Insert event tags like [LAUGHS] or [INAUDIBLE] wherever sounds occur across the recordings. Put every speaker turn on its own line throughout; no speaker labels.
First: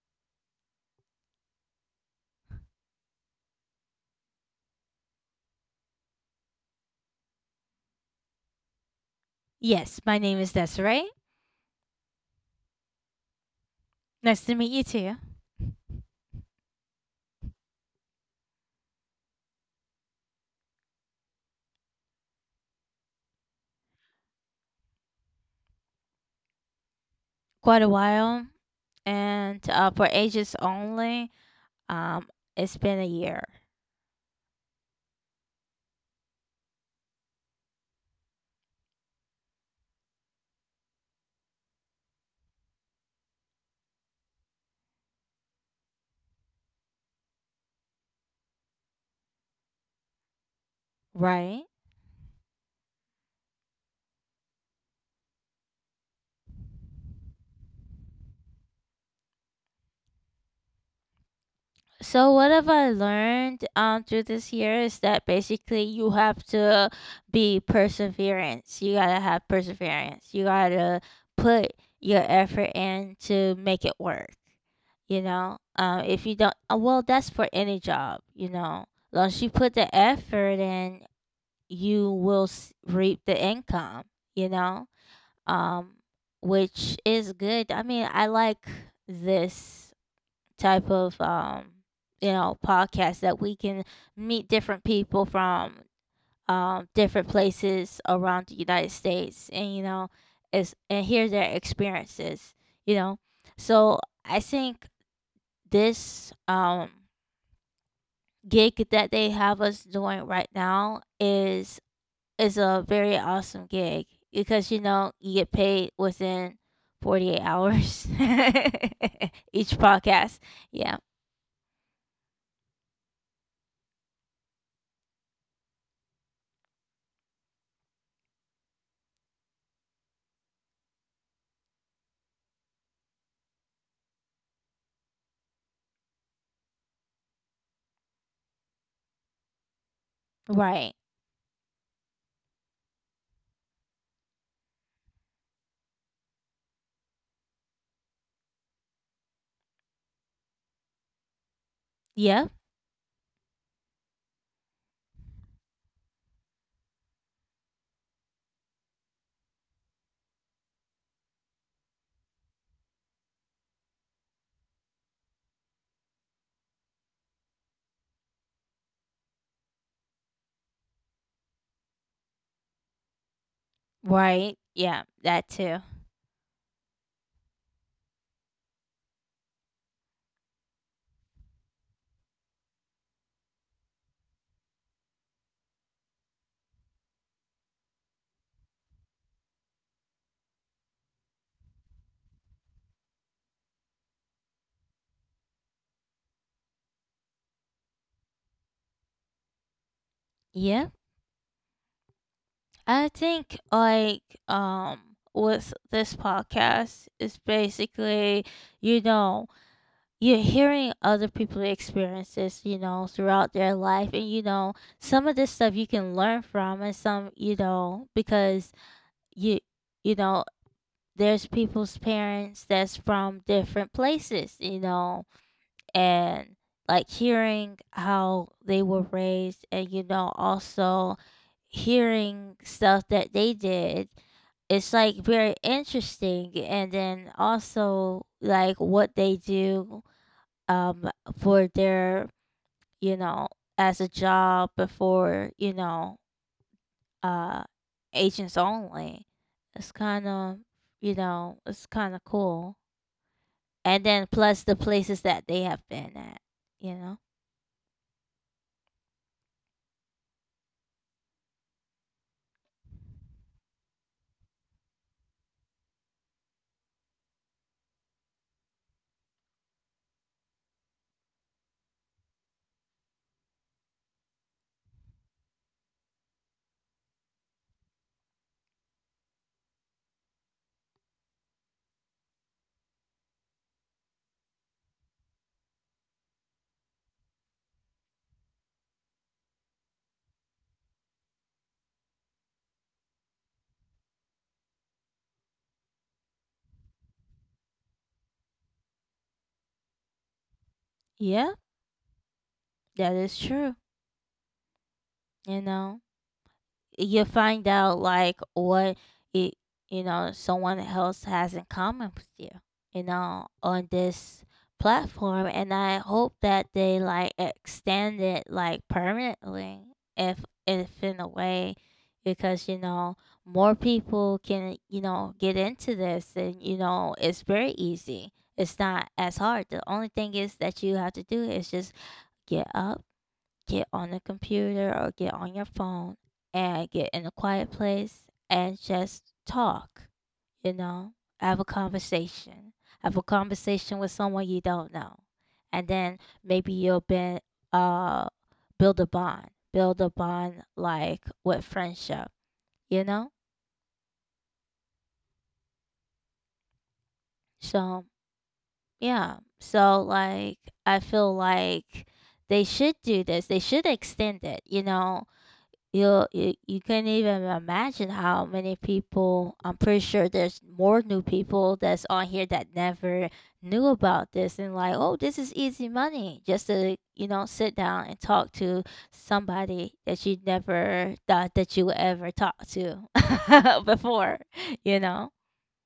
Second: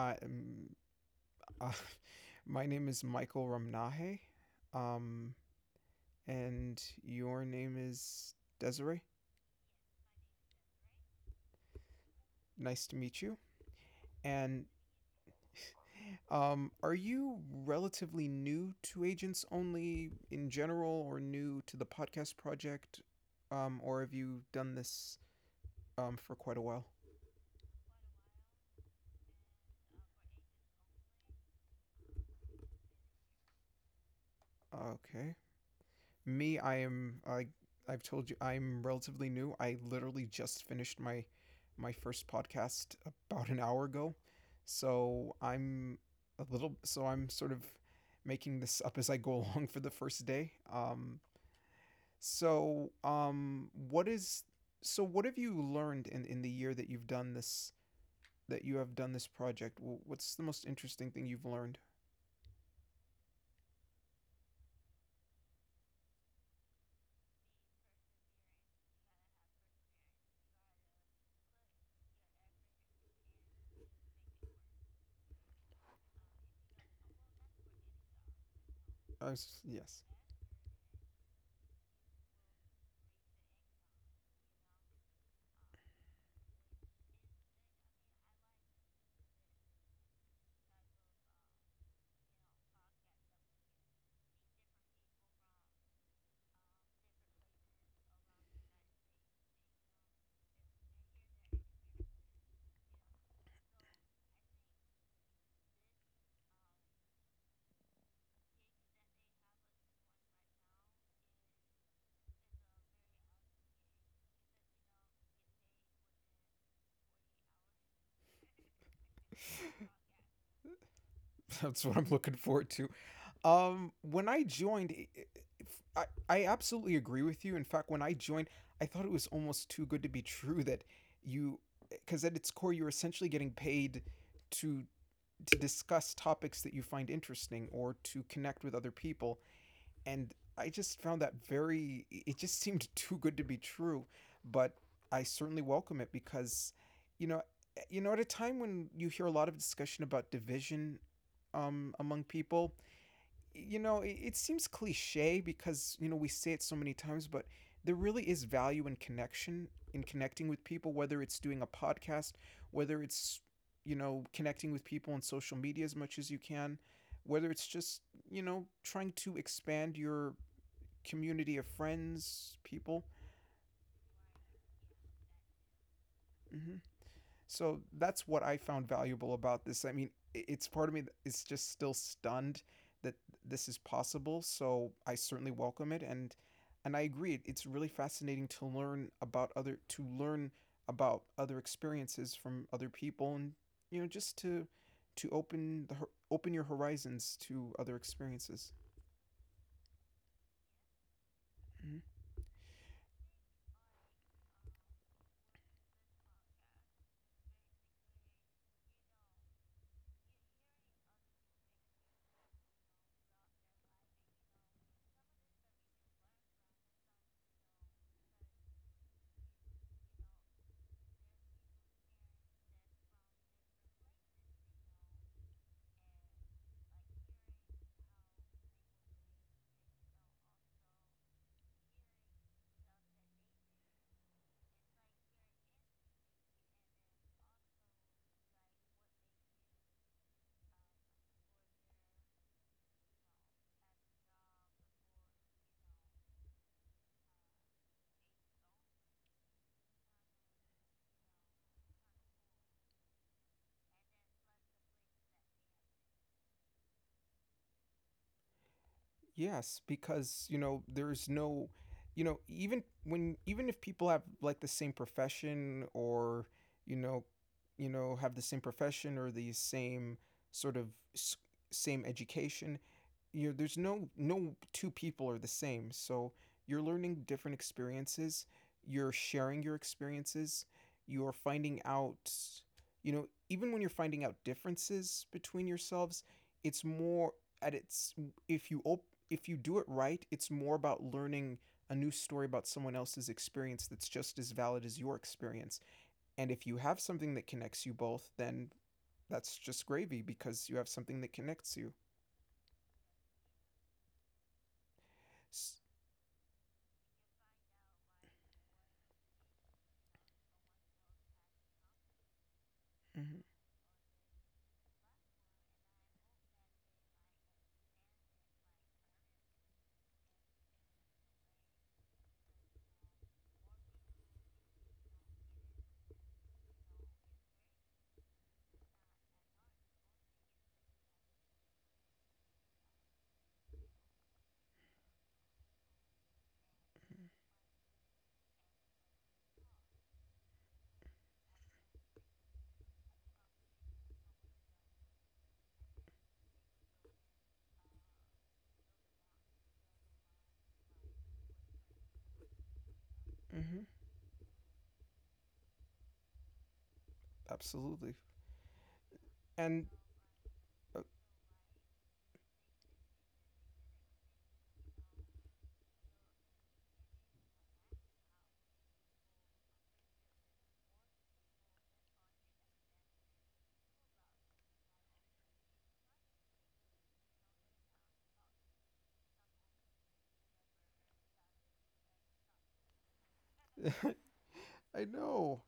I, um, uh, [LAUGHS] my name is Michael Ramnahe. Um, and your name is Desiree.
Yes, my name is Desiree.
Nice to meet you.
Nice to
And
meet you too.
Are you relatively new to Agents Only in general, or new to the podcast project, or have you done this for quite a while?
Quite a while, and for ages only, um, it's been a year,
Okay. Me, I I've told you I'm relatively new. I literally just finished my first podcast about an hour ago. So I'm so I'm sort of making this up as I go [LAUGHS] along for the first day.
right?
So um what is so what have you learned in the year that you have done this project? What's the most interesting thing you've learned?
So what have I learned through this year is that basically you have to be perseverance. You gotta have perseverance. You gotta put your effort in to make it work. If you don't, well, that's for any job. Once you
Uh,
put the
yes.
effort in, you will reap the income. You know, um, which is good. I mean, I like this type of podcast that we can meet different people from different places around the United States, and is and hear their experiences, you know so I think this
[LAUGHS]
gig that they have us doing right now is a very awesome gig, because you know you get paid within 48 hours, [LAUGHS] each podcast. Yeah.
That's what I'm looking forward to. When I joined, I absolutely agree with you. In fact, when I joined, I thought it was almost too good to be true that you, because at its core, you're essentially getting paid to to discuss topics that you find interesting or to connect with other people. And I
Right.
just found that it just [LAUGHS] seemed too good to be true. But I certainly welcome it because, you know, you know, at a time when you hear a lot of discussion about division
Yeah.
among people, you know, it seems cliche because, you know, we say it so many times, but there really is value in connection, in connecting with people, whether it's doing a podcast, whether it's, you know, connecting with people on social media as much as you can, whether it's just, you know, trying to expand your community of friends, people.
Right. Yeah, that too.
Hmm. So that's what I found valuable about this. I mean, it's part of me that is just still stunned that this is possible. So I certainly welcome it, and I agree. It's really fascinating to learn about other to learn about other experiences from other people, and you know, just to open the open your horizons to other experiences.
Yeah.
Mm.
I think, like, um with this podcast is basically, you know, you're hearing other people's experiences, throughout their life, and some of this stuff you can learn from, and some, you know, because you you know, there's people's parents that's from different places, you know, and like hearing how they were raised, and also hearing stuff that they did. It's like very interesting, and then also like what they do um for their, you know as a job before, uh agents only. It's kind of you know it's kind of cool, and then plus the places that they have been at, you know
Yes, because you know there's no, you know even if people have like the same profession or you know, have the same profession or the same sort of s- same education, you know, there's no two people are the same. So you're learning different experiences, you're sharing your experiences, you're finding out, you know, even when you're finding out differences between yourselves, it's more at its if if you do it right, it's more about learning a new story about someone else's experience that's just as valid as your experience. And if you have something that connects you both, then that's just gravy because you have something
yeah.
that connects you.
That is true. You know,
S-
you find out like what it, someone else has in common with you,
mhm.
on this platform. And I hope that they like extend it like permanently, if, if in a way, because, more people can, get into this, and, it's very easy. It's not as hard. The only thing is that you have to do is just get up, get on the computer or get on your phone, and get in a quiet place, and just talk, you know, have a conversation, have a conversation with someone you don't know. And then maybe uh, build a bond like with friendship, you know?
Mm-hmm.
So,
Absolutely.
yeah. So,
And
like, I
uh,
feel like they should do this, they should extend it, you know? You can't even imagine how many people. I'm pretty sure there's more new people that's on here that never knew about this, and like, oh, this is easy money, just to sit down and talk to somebody that you never thought that you would ever talk to [LAUGHS] before,
[LAUGHS]
you
I
know
know.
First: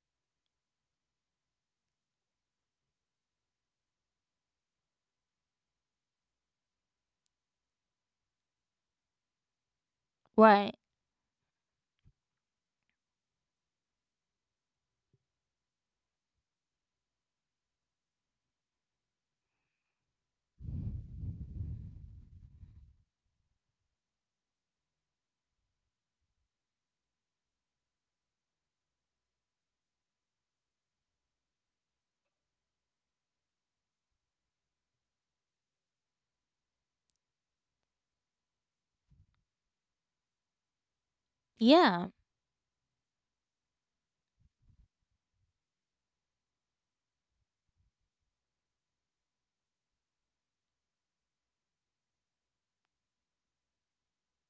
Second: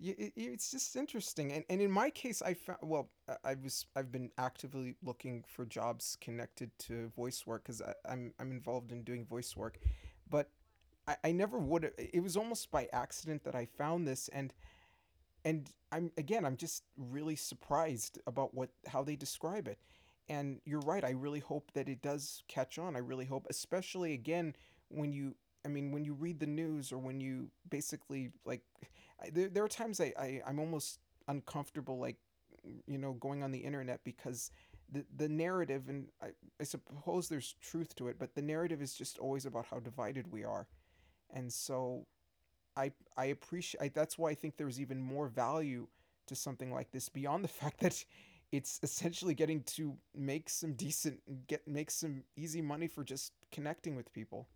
It's just interesting, and in my case, I was I've been actively looking for jobs connected to voice work because I'm involved in doing voice work, but
right.
I never would. It was almost by accident that I found this, and I'm again, I'm just really surprised about what how they describe it. And you're right. I really hope that it does catch on. I really hope, especially again when you, I mean, when you read the news or when you basically like, there are times I'm almost uncomfortable like, you know, going on the internet because the narrative I suppose there's truth to it, but the narrative is just always about how divided we are. And so
Yeah.
I I appreciate that's why I think there's even more value to something like this beyond the [LAUGHS] fact that it's essentially get make some easy money for just connecting with people.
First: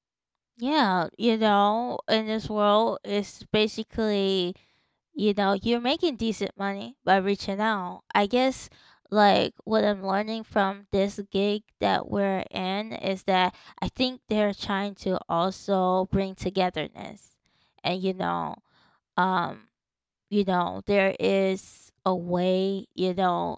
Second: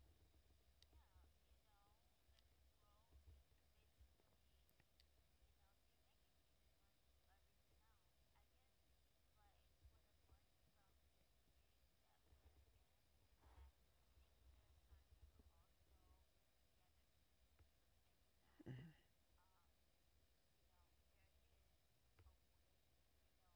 Yeah. You know in this world it's basically, you're making decent money by reaching out. I guess like what I'm learning from this gig that we're in is that I think they're trying to also bring togetherness. And um, there is a way,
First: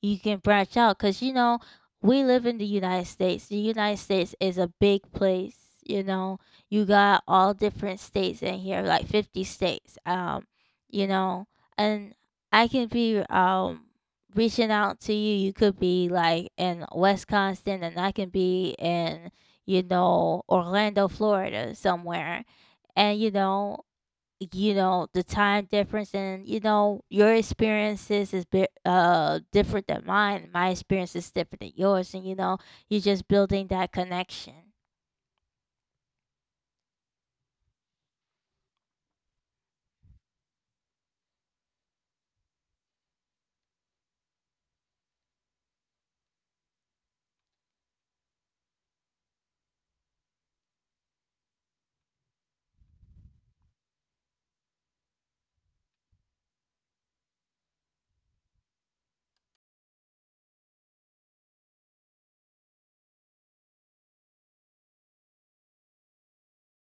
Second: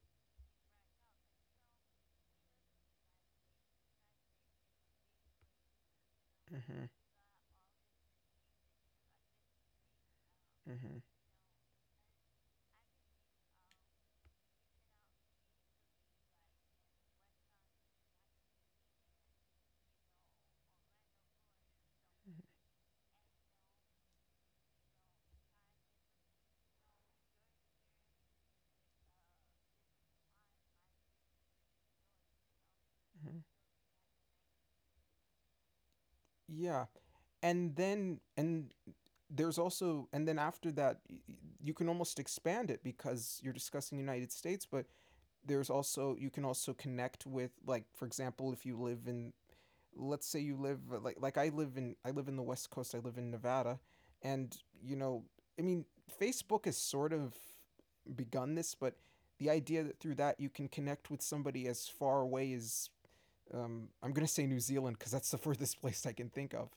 you can branch out, because we live in the United States. The United States is a big place. You know, you
Mm-hmm,
got all different states in here, like 50 states. um
mm-hmm,
you know and I can be, reaching out to You could be like in Wisconsin, and I can be in, Orlando, Florida,
mm-hmm.
somewhere. And the time difference, and your experiences is bit different than mine. My experience is different than yours, and you're just building that connection.
Yeah, and then and there's also and then after that you can almost expand it because you're discussing United States, but there's also you can also connect with like for example if you live in let's say you live like I live in the West Coast. I live in Nevada, and you know, I mean, Facebook has sort of begun this, but the idea that through that you can connect with somebody as far away as I'm gonna say New Zealand because that's the [LAUGHS] furthest place I can think of,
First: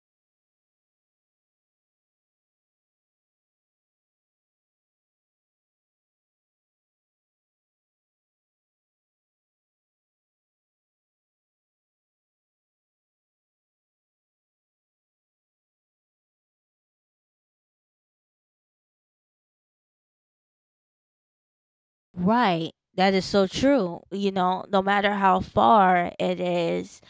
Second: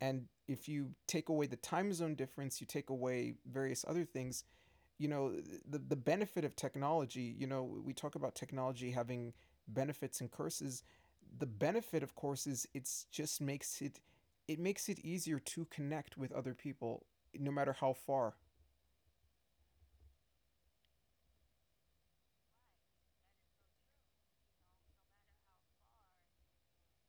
and if you take away the time zone difference, you take away various other things, you know the benefit of technology. You know, we talk about technology having benefits and curses. The benefit of course is it makes it easier to connect with other people no matter how far.
Right. That is so true. No matter how far it is,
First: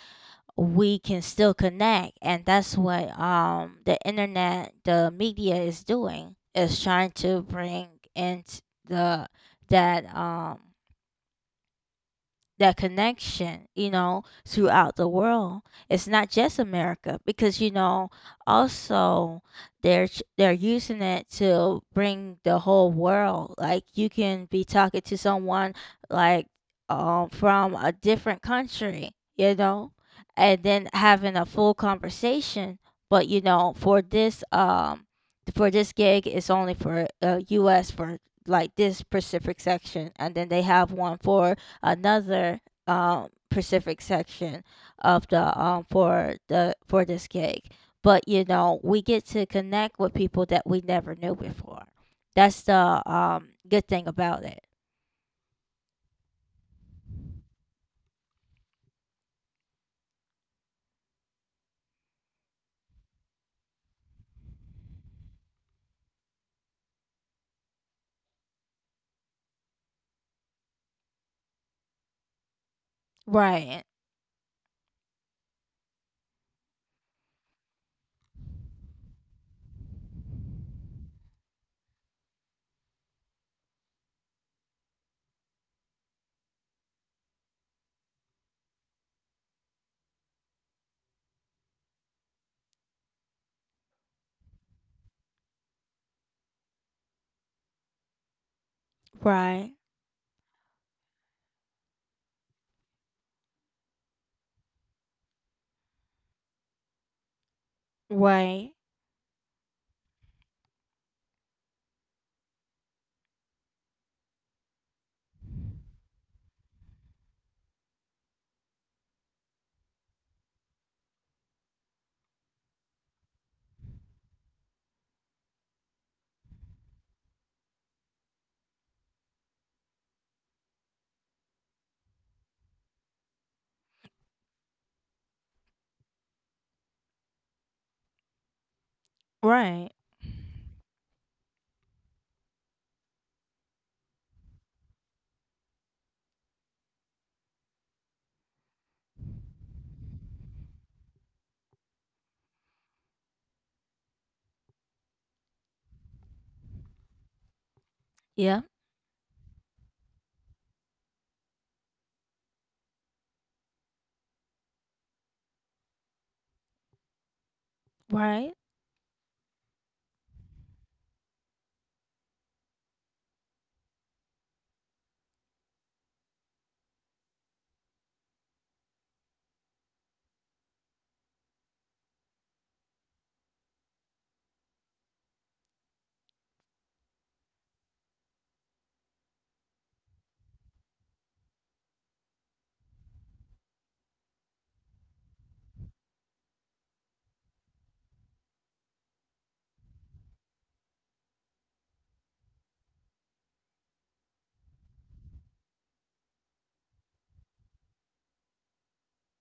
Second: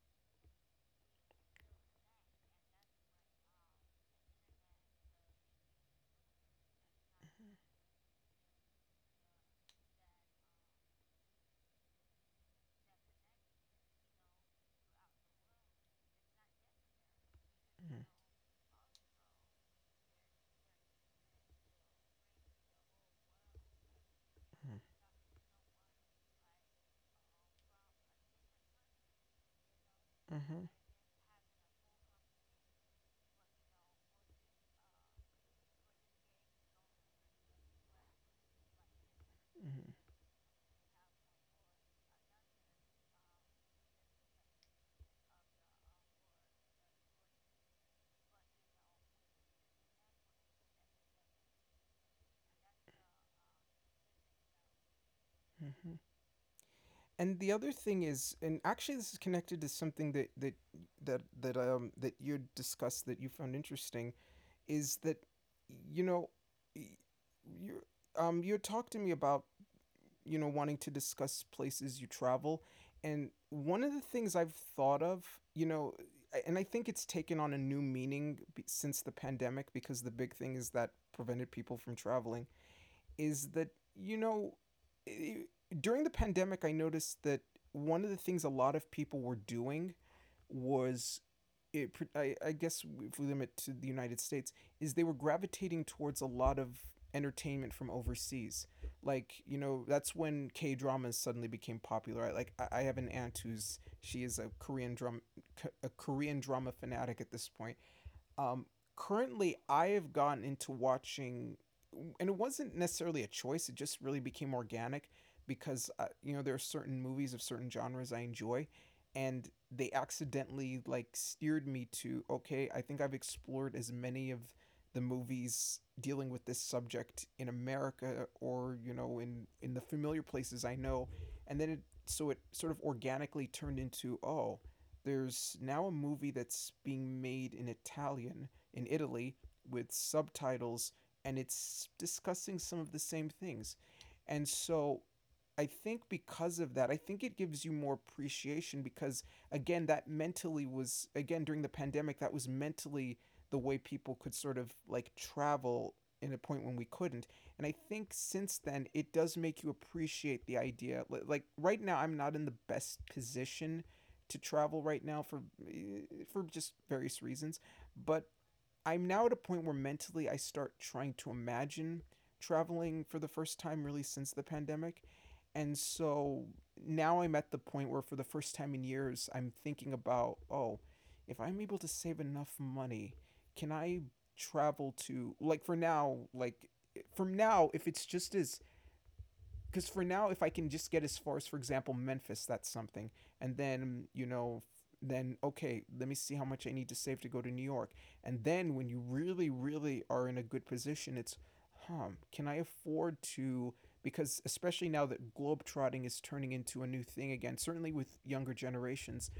we can still connect, and that's what, the internet, the media, is doing, is trying to bring in t- the that that connection, throughout the world. It's not just America, because also they're they're using it to bring the whole world. Like you can be
Mm-hmm.
talking to someone, like from a different country, and
Mm-hmm.
then having a full conversation. But for this gig, it's only for U.S. for like this specific
Mm-hmm.
section, and then they have one for another specific section of the for the for this gig. But we get to connect with people that we never knew before. That's the good thing about it.
Mm-hmm. And the other thing is, and actually this is connected to something that that you discussed that you found interesting is that you know you you talked to me about you know, wanting to discuss places you travel. And one
Right.
of the things I've thought of, you know, and I think it's taken on a new meaning since the pandemic because the big thing is that prevented people from traveling, is that, you know, i- during the pandemic, I noticed that one of the things a lot of people were doing was I guess if we limit to the United States, is they were gravitating towards a lot of entertainment from overseas. Like, you
Right.
know, that's when K dramas suddenly became popular. I have an aunt who's, she is a Korean drama fanatic at this point, um,
Right.
currently, I have gotten into watching, and it wasn't necessarily a choice. It just really became organic because you know there are certain movies of certain genres I enjoy, and they accidentally like steered me to okay. I think I've explored as many of the movies dealing with this subject in America or you know in the familiar places I know, and then it so it sort of organically turned into oh there's now a movie that's being made in Italian in Italy
Right.
with subtitles, and it's discussing some of the same things. And so I think because of that, I think it gives you more appreciation because again, that mentally was again during the pandemic, that was mentally the way people could sort of like travel in a point when we couldn't. And I think since
Yeah.
then, it does make you appreciate the idea. Like right now, I'm not in the best position to travel right now for for just various reasons, but
Right.
I'm now at a point where mentally I start trying to imagine traveling for the first time really since the pandemic. And so now I'm at the point where for the first time in years I'm thinking about, oh, if I'm able to save enough money, can I travel to like for now, from now if it's just as because for now, if I can just get as far as, for example, Memphis, that's something. And then, you know, then, okay, let me see how much I need to save to go to New York. And then when you really, really are in a good position, it's, huh, can I afford to? Because especially now that globetrotting is turning into a new thing again, certainly with younger generations,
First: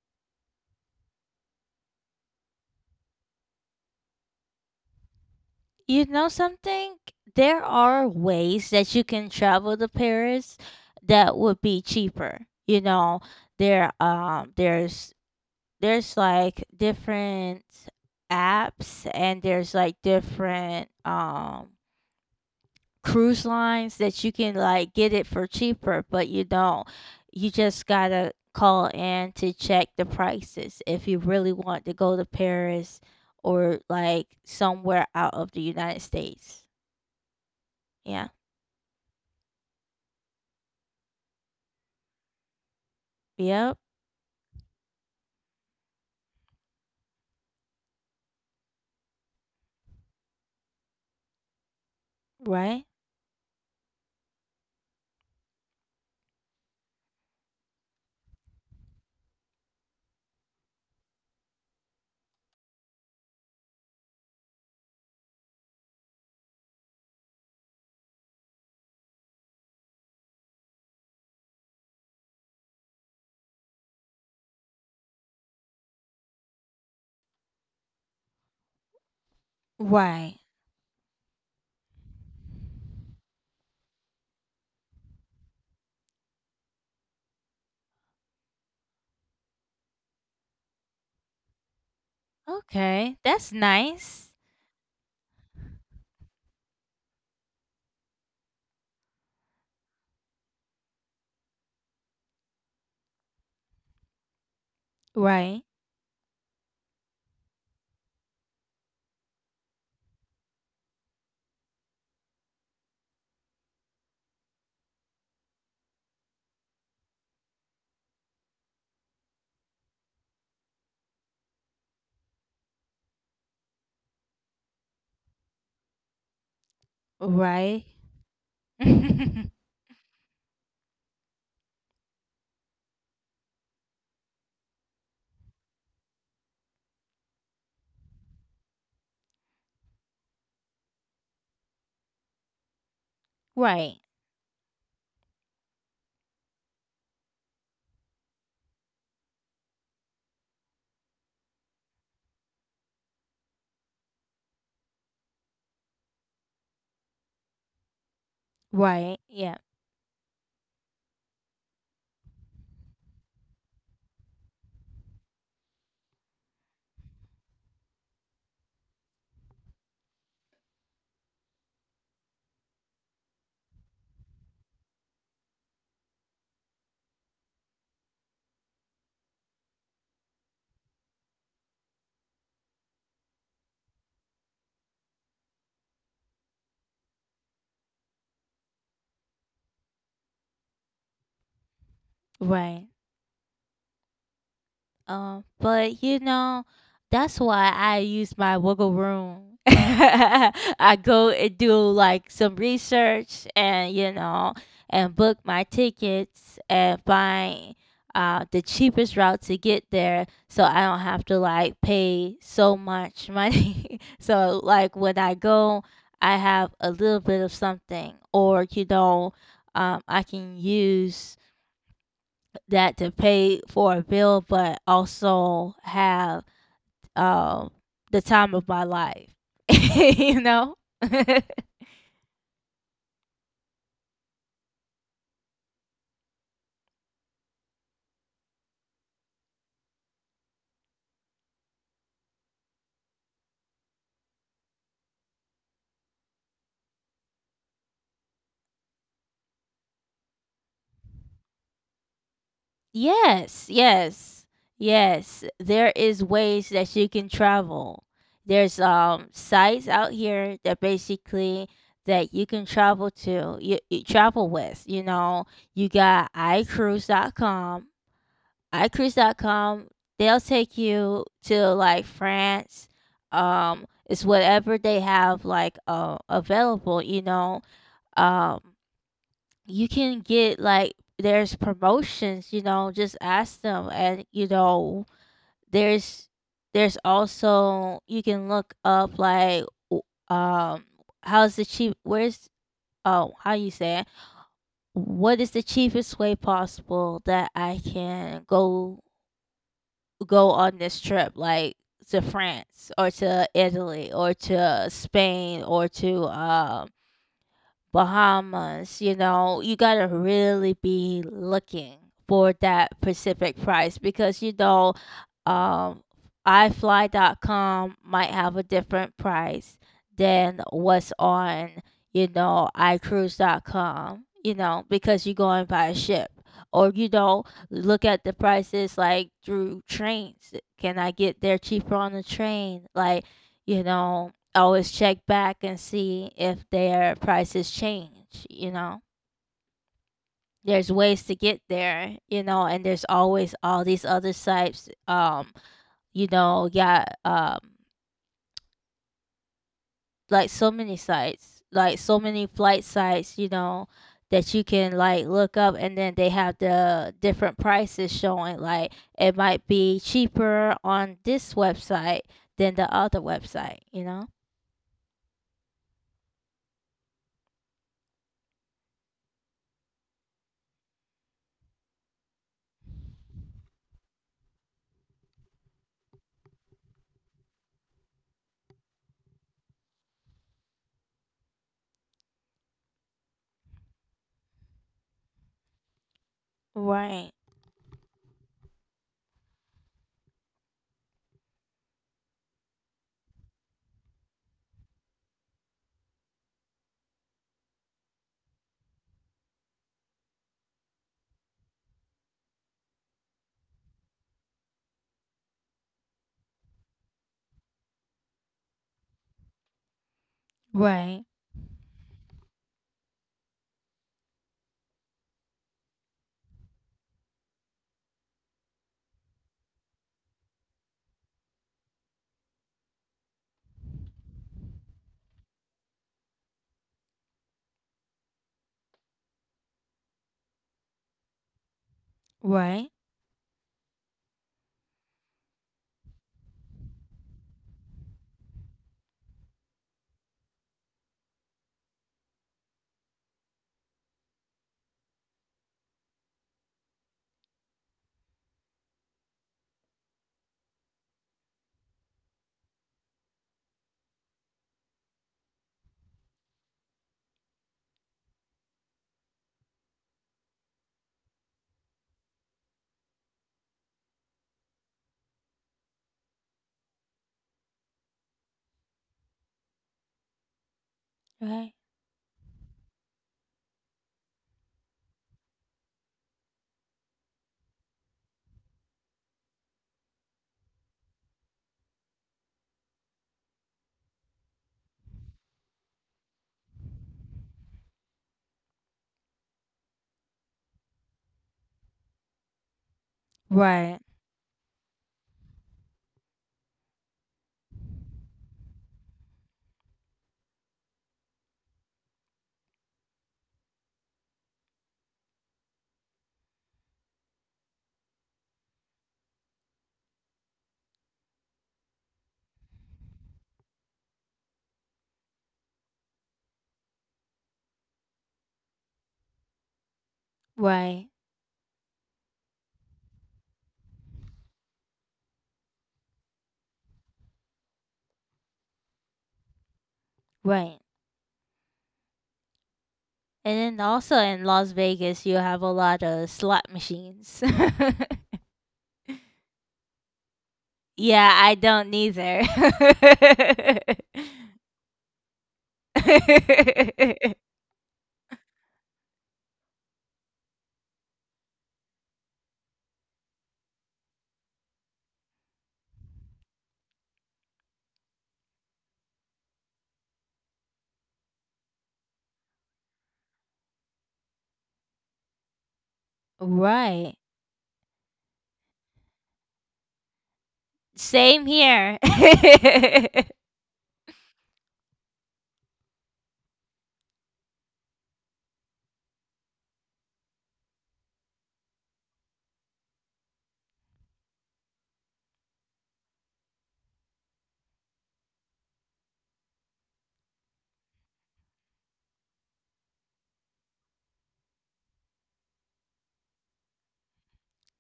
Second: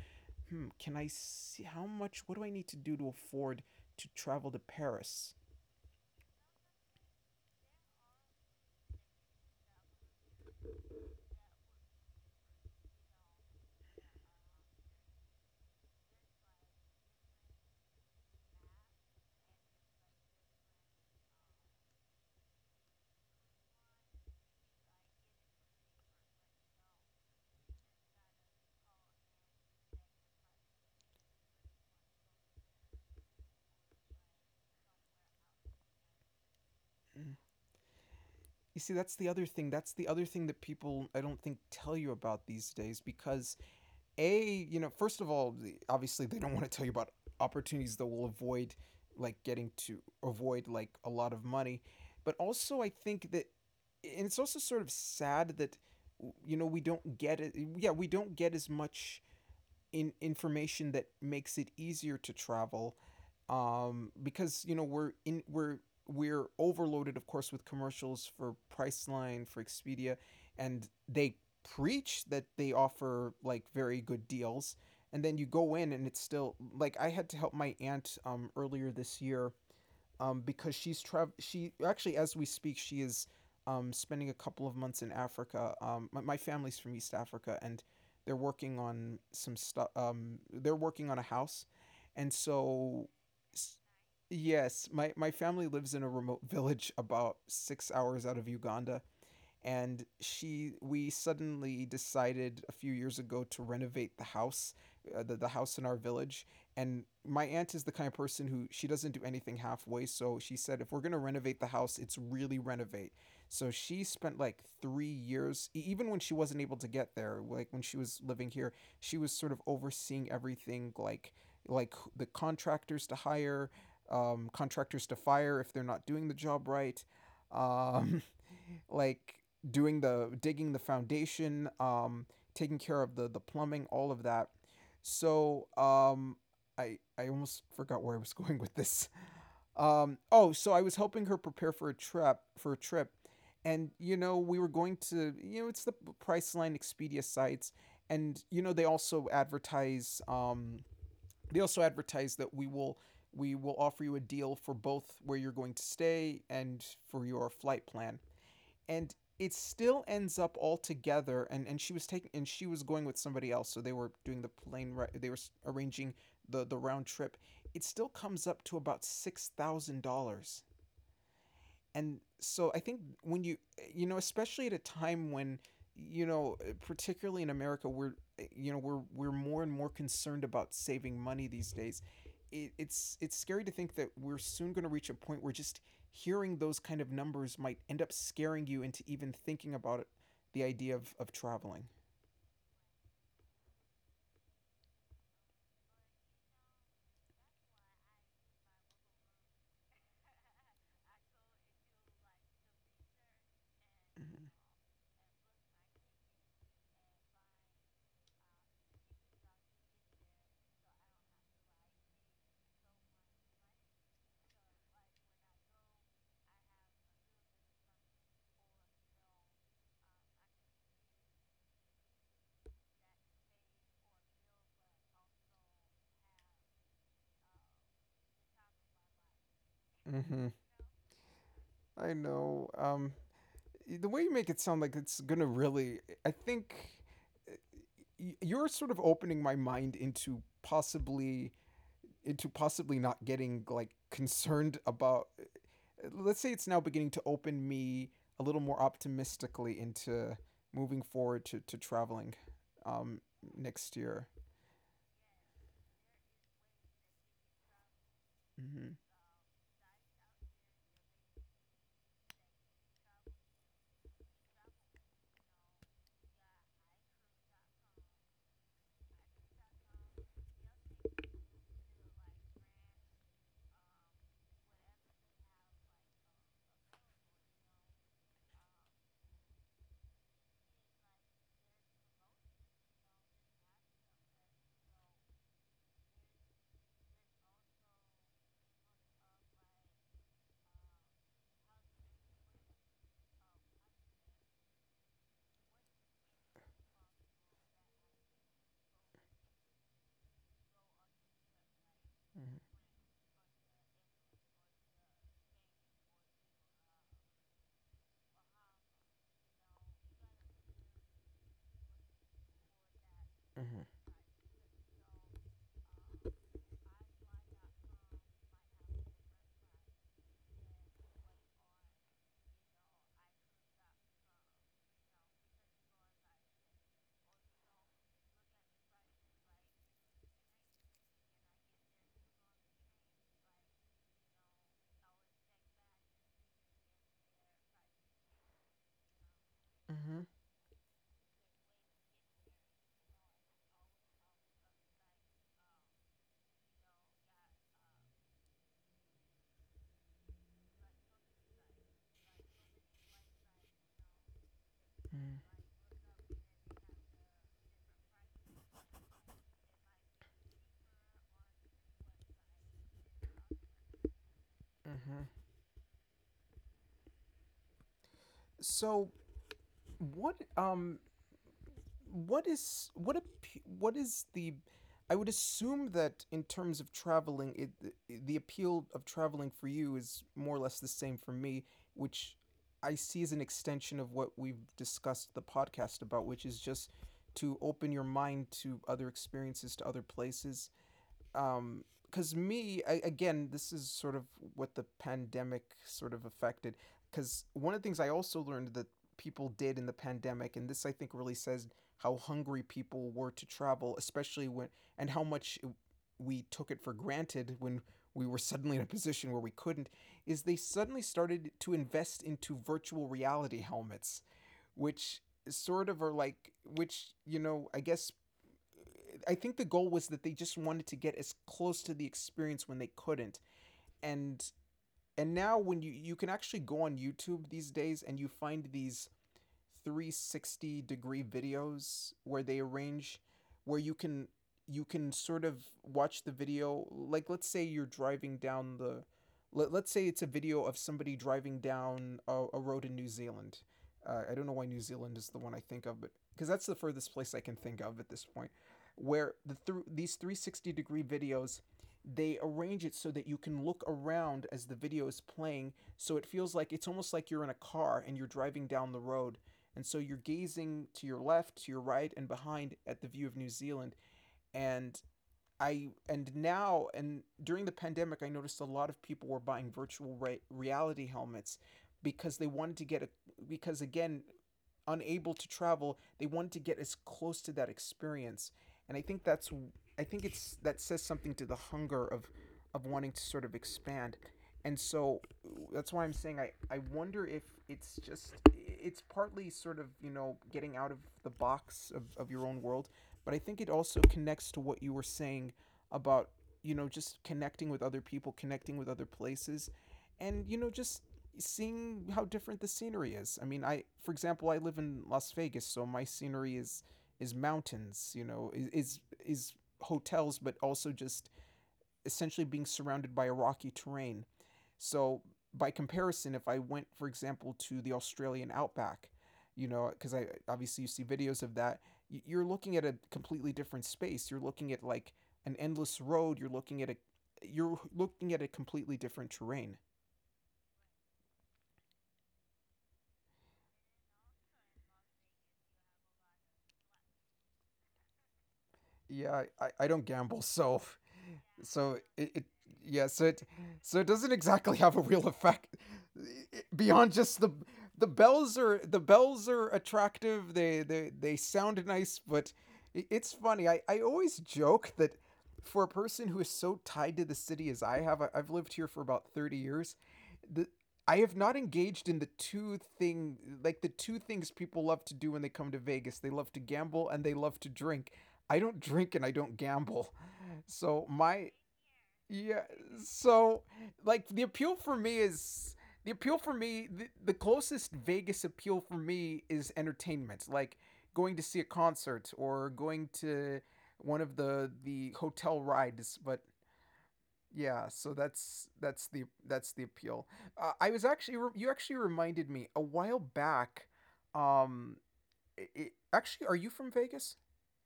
hmm, can I see how much, what do I need to do to afford to travel to Paris?
You know something? There are ways that you can travel to Paris that would be cheaper. You know, there there's like different apps, and there's like different cruise lines that you can like get it for cheaper. But you don't you just gotta call in to check the prices if you really want to go to Paris or like somewhere out of the United States.
Hmm.
Yeah.
You see, that's the other thing. That's the other thing that people, I don't think, tell you about these days because,
Yep.
A, you know, first of all, obviously they don't [LAUGHS] want to tell you about opportunities that will avoid, like, getting to avoid, like, a lot of money. But also,
Right.
I think that, and it's also sort of sad that, you know, we don't get it. Yeah, we don't get as much in information that makes it easier to travel because you know we're overloaded of course with commercials for Priceline for Expedia and they preach that they offer like very good deals and then you go in and it's still like I had to help my aunt earlier this year
Right.
because she actually as we speak she is spending a couple of months in Africa. My family's from East Africa, and they're working on some stuff. They're working on a house, and
Okay, that's
s-
nice.
yes, my family lives in a remote village about 6 hours out of Uganda, and she we suddenly decided a few years ago to renovate the house. The,
Right.
house in our village. And my aunt is the kind of person who she doesn't do anything halfway, so she said if we're going to renovate the house, it's really renovate. So she spent like 3 years. Even when she wasn't able to get there, like when she was living here, she was sort of overseeing everything, like the contractors to hire, contractors to fire if they're not doing the job right.
Right.
um, [LAUGHS]
[LAUGHS]
like doing the digging, the foundation, taking care of the plumbing, all of that. So um, I almost forgot where I was [LAUGHS] going with this. Oh, so I was helping her prepare for a trip, and
right.
you know we were going to, you know, it's the Priceline Expedia sites, and you know they also advertise, they also advertise that we will offer you a deal for both where you're going to stay and for your flight plan, and
Right.
it
Yeah.
still ends up all together. And she was going with somebody else, so they were doing the plane. They were arranging the round trip. It still comes up to about $6,000. And so I think when you know, especially at a time when, you know, particularly in America, we're, you know, we're more and more concerned about saving money these days. It's scary to think that we're soon going to reach a point where just hearing those kind of numbers might end up scaring you into even thinking about it, the idea of traveling.
Right. Um, but you know, that's why I use my wiggle room. [LAUGHS] I go and do like some research, and book my tickets, and find the cheapest route to get there, so I don't have to like pay so much money. [LAUGHS] so like when I go, I have a little bit of something, or I can use that to pay for a bill, but also have, um, the time of my life. [LAUGHS]
Mm-hmm.
you
Mm-hmm.
know? [LAUGHS]
I know. The way you make it sound, like it's gonna really, I think, uh, you're sort of opening my mind into possibly not getting like concerned about, let's say. It's now beginning to open me a little more optimistically into moving forward to traveling um
yes,
next year.
yes, yes. There is ways that you can travel. There's
Mm-hmm.
sites out here that basically, that you can travel to, you travel with. You know, you got I icruise.com. iCruise.com, they'll take you to like France. It's whatever they have, like, available, you know. Um, you can get, like, there's promotions. You know, just ask them. And, there's there's also, you can look up, like, w- um how's the cheap where's oh, how you say it? What is the cheapest way possible that I can go on this trip, like to
Mm-hmm.
France, or to Italy, or to Spain, or to Bahamas? You know, you got to really be looking for that Pacific
Mm-hmm.
price, because, um, ifly.com might have a different price than what's on, icruise.com, you know, because you're going by a ship. Or, look at the prices like through trains. Can I get there cheaper on the train? You know, always check back and see if their prices change.
Mm-hmm.
There's ways to get there, and there's always all these other sites, yeah, like so many sites, like so many flight sites, that you can
Mm-hmm.
like look up, and then they have the different prices showing, like it might be cheaper on this website than the other website, you know?
Mm-hmm. So what um what is the, I would assume that in terms of traveling, it the appeal of traveling for you is more or less the same for me, which I see as an extension of what we've discussed the podcast about, which is just
Right.
to open your mind to other experiences, to other places. Because me, I, again, this is sort of what the pandemic sort of affected, because one of the things I also learned that people did in the pandemic, and this I think really says how hungry people were to travel, especially when, and how much we took it for granted, when we were suddenly in a position where we couldn't, is they suddenly
Right.
started to invest into virtual reality helmets, which sort of are like, which, you know, I guess I think the goal was that they just wanted to get as close to the experience when they couldn't. And and now when you can actually go on YouTube these days, and you find these 360 degree videos where they
Right.
arrange where you can, you can sort of watch the video. Like let's say you're driving down the, let's say it's a video of somebody driving down a road in New Zealand. I don't know why New Zealand is the one I think of, but because that's the furthest place I can think of at this point, where the through these 360 degree videos, they arrange it so that you can look around as the video is playing, so it feels like it's almost like you're in a car and you're driving down the road, and so you're gazing to your left, to your right, and behind at the view of New Zealand. And and now, and during the pandemic, I noticed a lot of people were buying reality helmets
Right.
because they wanted to get a, because again, unable to travel, they wanted to get as close to that experience. And I think that's, I think it's that, says something to the hunger of wanting to sort of expand. And so that's why I'm saying, I wonder if it's just, it's partly sort of, you know, getting out of the box of your own world, but I think it also
Right.
connects to what you were saying about, you know, just connecting with other people, connecting with other places, and you know, just seeing how different the scenery is. I mean, I, for example, I live in Las Vegas, so my scenery is mountains, you know, is hotels, but also just essentially being surrounded by a rocky terrain. So by comparison, if I went, for example, to the Australian outback, you know, because I obviously, you see
Right,
videos of that, you're looking at a completely different space. You're looking at like an endless road. You're looking at a, you're looking at a completely different terrain.
right. And then also in Las Vegas, you have a lot of slot machines. [LAUGHS]
Yeah, I don't gamble, so
Yeah, I
so
don't
it
either.
yeah, so
[LAUGHS]
it doesn't exactly have a real effect beyond just the bells are attractive. They sound nice. But it's funny. I always joke that for a person who is so tied to the city as I have, I've lived here for about 30 years. The I have not engaged in the two thing like the two things people love to do when they come to Vegas. They love to gamble
Right.
and they love to drink. I don't drink and I don't gamble. So my
Same here. [LAUGHS]
Yeah. So, like, the appeal for me, the closest Vegas appeal for me is entertainment, like going to see a concert or going to one of the hotel rides. But yeah, so that's the appeal. I was actually you actually reminded me a while back. Um, I Actually, are you from Vegas?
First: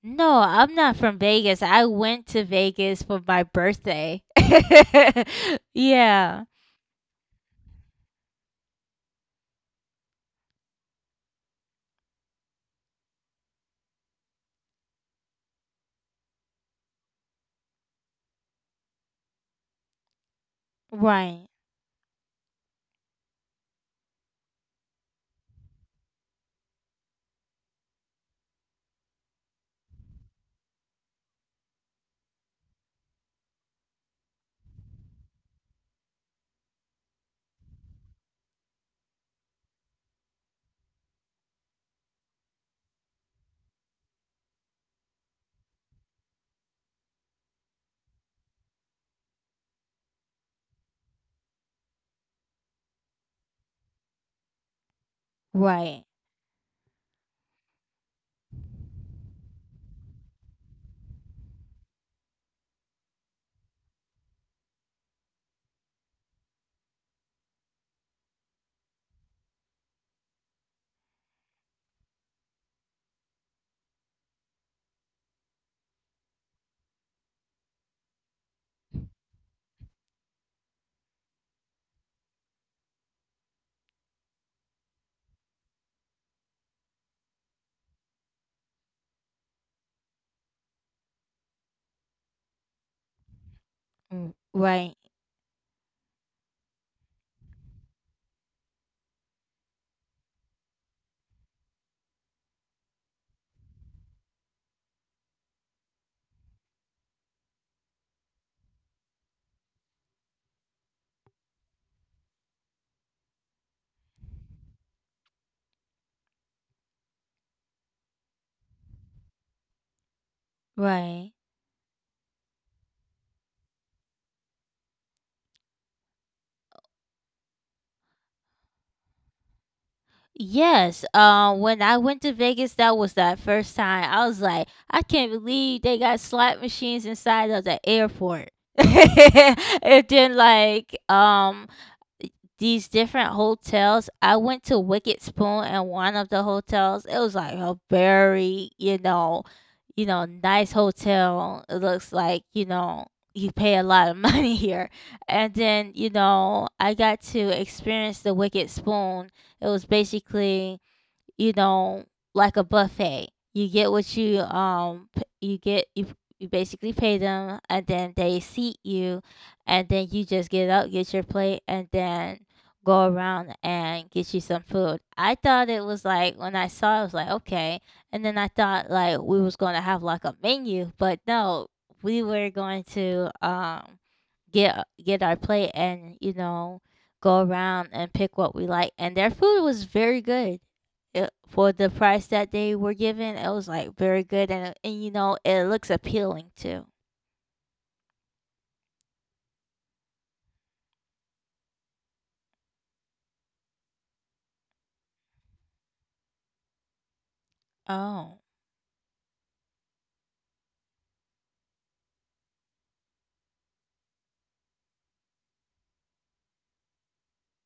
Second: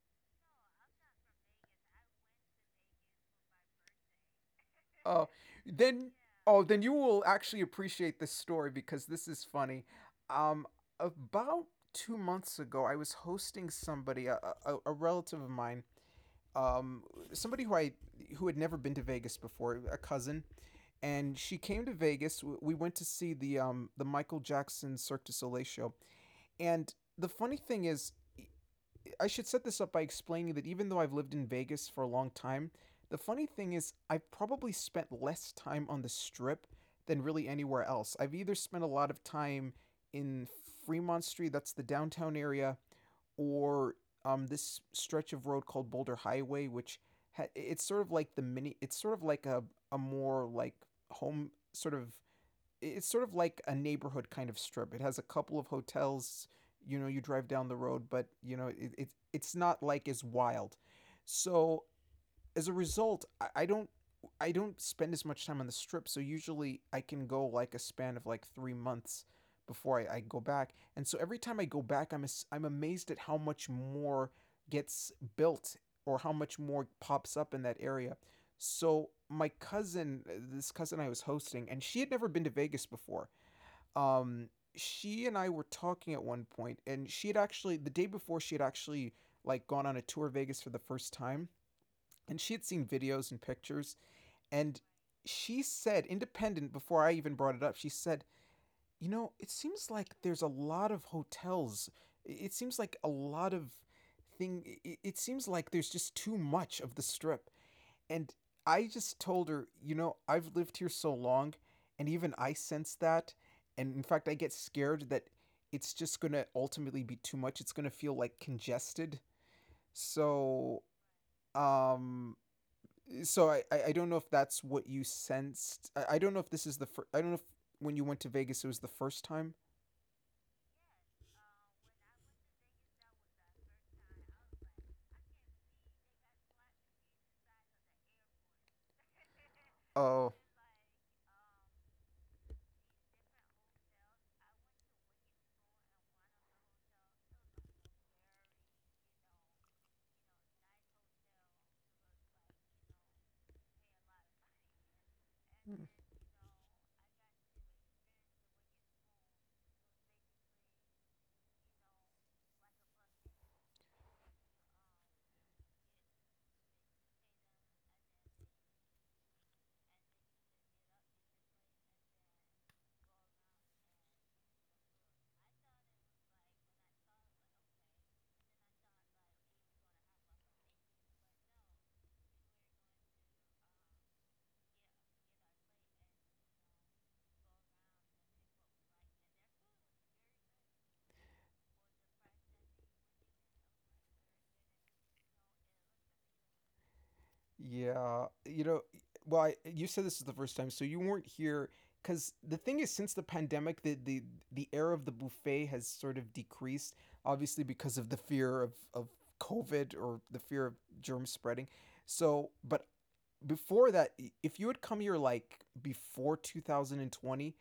No, I'm not from Vegas. I went to Vegas for my birthday. [LAUGHS]
Oh, then
Yeah.
oh, then you will actually appreciate this story because this is funny. Um, about 2 months ago, I was hosting somebody, a relative of mine, um, somebody who had never been to Vegas before, a cousin, and
Right,
she came to Vegas. We went to see the Michael Jackson Cirque du Soleil show. And the funny thing is, I should set this up by explaining that even though I've lived in Vegas for a long time, the funny thing is I've probably spent less time on the strip than really anywhere else. I've either spent a lot of time in Fremont Street, that's the downtown area, or this stretch of road called Boulder Highway, which it's sort of like the mini, it's sort of like a more like home sort of, it's sort of like a neighborhood kind of strip. It has a couple of
right,
hotels. You know, you drive down the road, but you know, it's not like as wild. So as a result, I don't, I don't spend as much time on the strip, so usually I can go like a span of like 3 months before I go back. And so every time I go back, I'm amazed at how much more gets built or how much more pops up in that area. So this cousin I was hosting, and she had never been to Vegas before. Um, she and I were talking at one point, and she had actually like gone on a tour of Vegas for the first time, and she had seen videos and pictures,
mm,
and
right,
she said, independent, before I even brought it up, she said, you know, it seems like there's a lot of hotels, it seems like a lot of seems like there's just too much of the strip. And I just told her, you know, I've lived here so long, and even I sense that, and in fact I get scared that it's just going to ultimately be too much, it's going to feel like congested. So
right.
um so I don't know if that's what you sensed. I don't know if this is the first. I don't know if when you went to Vegas it was the first time.
Yes, when I went to Vegas, that was that first time. I was like, I can't believe they got slot machines inside of the airport. [LAUGHS] and then
Oh
like, these different hotels. I went to Wicked Spoon and one of the hotels. It was like a very, nice hotel. It looks like, you pay a lot of [LAUGHS] money here. And then, I got to experience the Wicked Spoon. It was basically, you know, like a buffet. You get what you p- you get you you basically pay them, and then they seat you, and then you just get up, get your plate, and then go around and get you some food. I thought it was like when I saw it, I was like, okay. And then I thought like we was gonna have like a menu, but no, we were going to get our plate, and, go around and pick what we like. And their food was very good. It For the price that they were given, it was, like, very good, and it looks appealing too.
yeah, you know. Well, I, you said this is the first time, so you weren't here. Because the thing is, since the pandemic, the air of the buffet has sort of decreased, obviously because of the
Oh,
fear of COVID or the fear of germ spreading. So, but before that, if you had come here like before 2020,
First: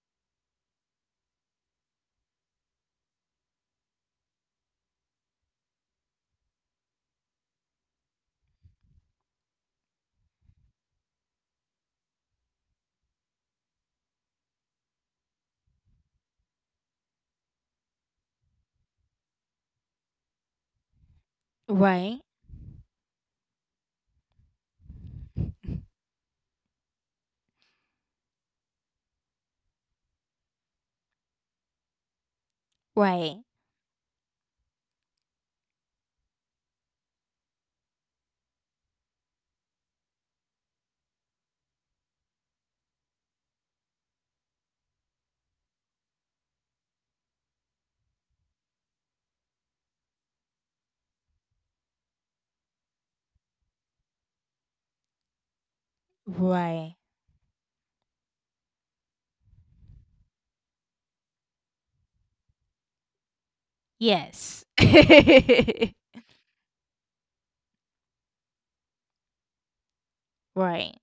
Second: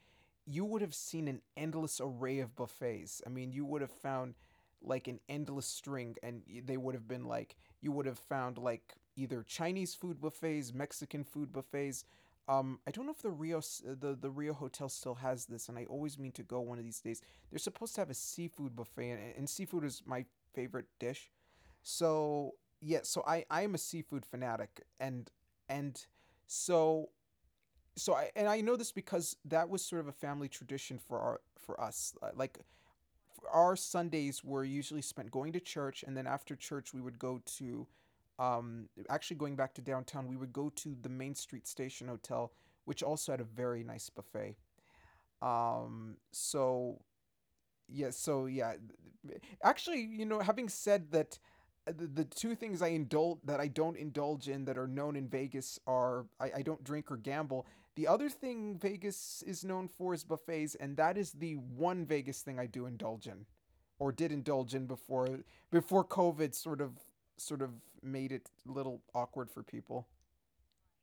you would have seen an endless array of buffets. I mean, you would have found like an endless string, and they would have been like, you would have found like either Chinese food buffets, Mexican food buffets. I don't know if the Rio Hotel still has this, and I always mean to go one of these days. They're supposed to have a seafood buffet, and seafood is my favorite dish.
right,
So yeah, so I am a seafood fanatic, and so so I and I know this because that was sort of a family tradition for our for us. Like
right,
our Sundays were usually spent going to church, and then after church we would go to, actually, going back to downtown, we would go to the Main Street Station Hotel, which also had a very nice buffet. So yeah so yeah actually you know having said that, the two things I don't indulge in that are known in Vegas are, I don't
right.
drink or gamble. The other thing Vegas is known for is buffets, and that is the one Vegas thing I do indulge in, or did
Yes.
indulge in
[LAUGHS]
before COVID sort of sort of made it a little awkward for people.
Right.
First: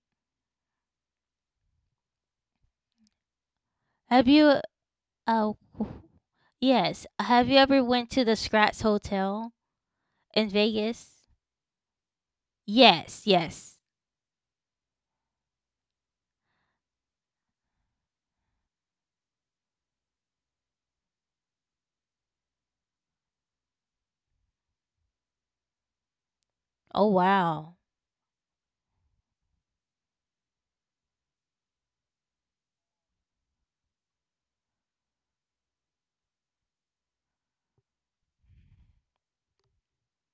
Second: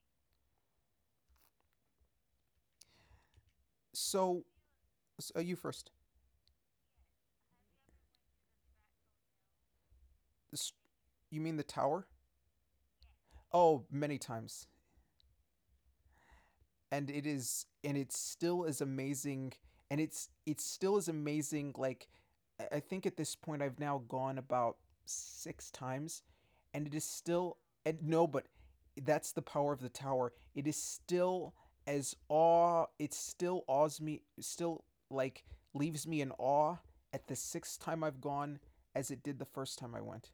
Have
So,
you
so
uh
you first.
Yes, have you ever went to the Scratch Hotel in
S-
Vegas?
you mean the tower?
Yes, yes.
Oh, many times, and it still is amazing. And it still is amazing. Like, I think at this point I've now gone about 6 times and it is
Oh,
still...
wow.
And no, but that's the power of the tower. It is still as awe it still awes me, still, like, leaves me in awe at the sixth time I've gone, as it did the first time I went.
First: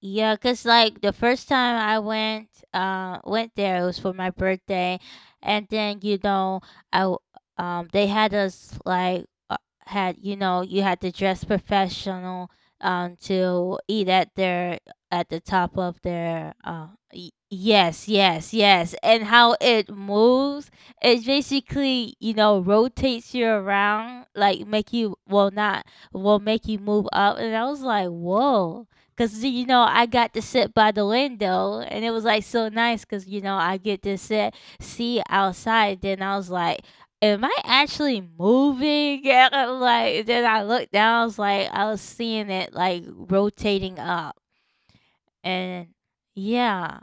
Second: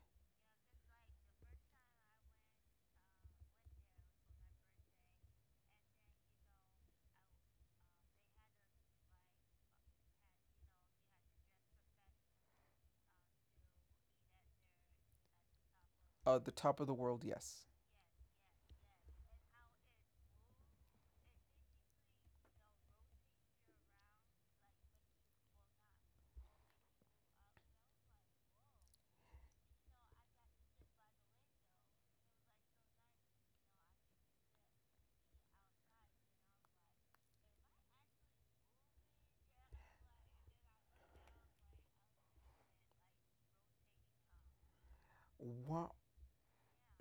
Yeah, cause like the first time I went, went there it was for my birthday, and then I, w- they had us like had you had to dress professional, to eat at their at the top of
Uh, the
their
top of the world,
y-
yes.
yes, yes, yes. And how it moves, it basically rotates you around like make you, well, not, will make you move up. And I was like, "Whoa." Cause you know I got to sit by the window, and it was like so nice. Cause you know I get to sit, see outside. Then I was like, "Am I actually moving?" [LAUGHS] And I'm like, then I looked down. I was like, I was seeing it like rotating up, and
Wow.
yeah,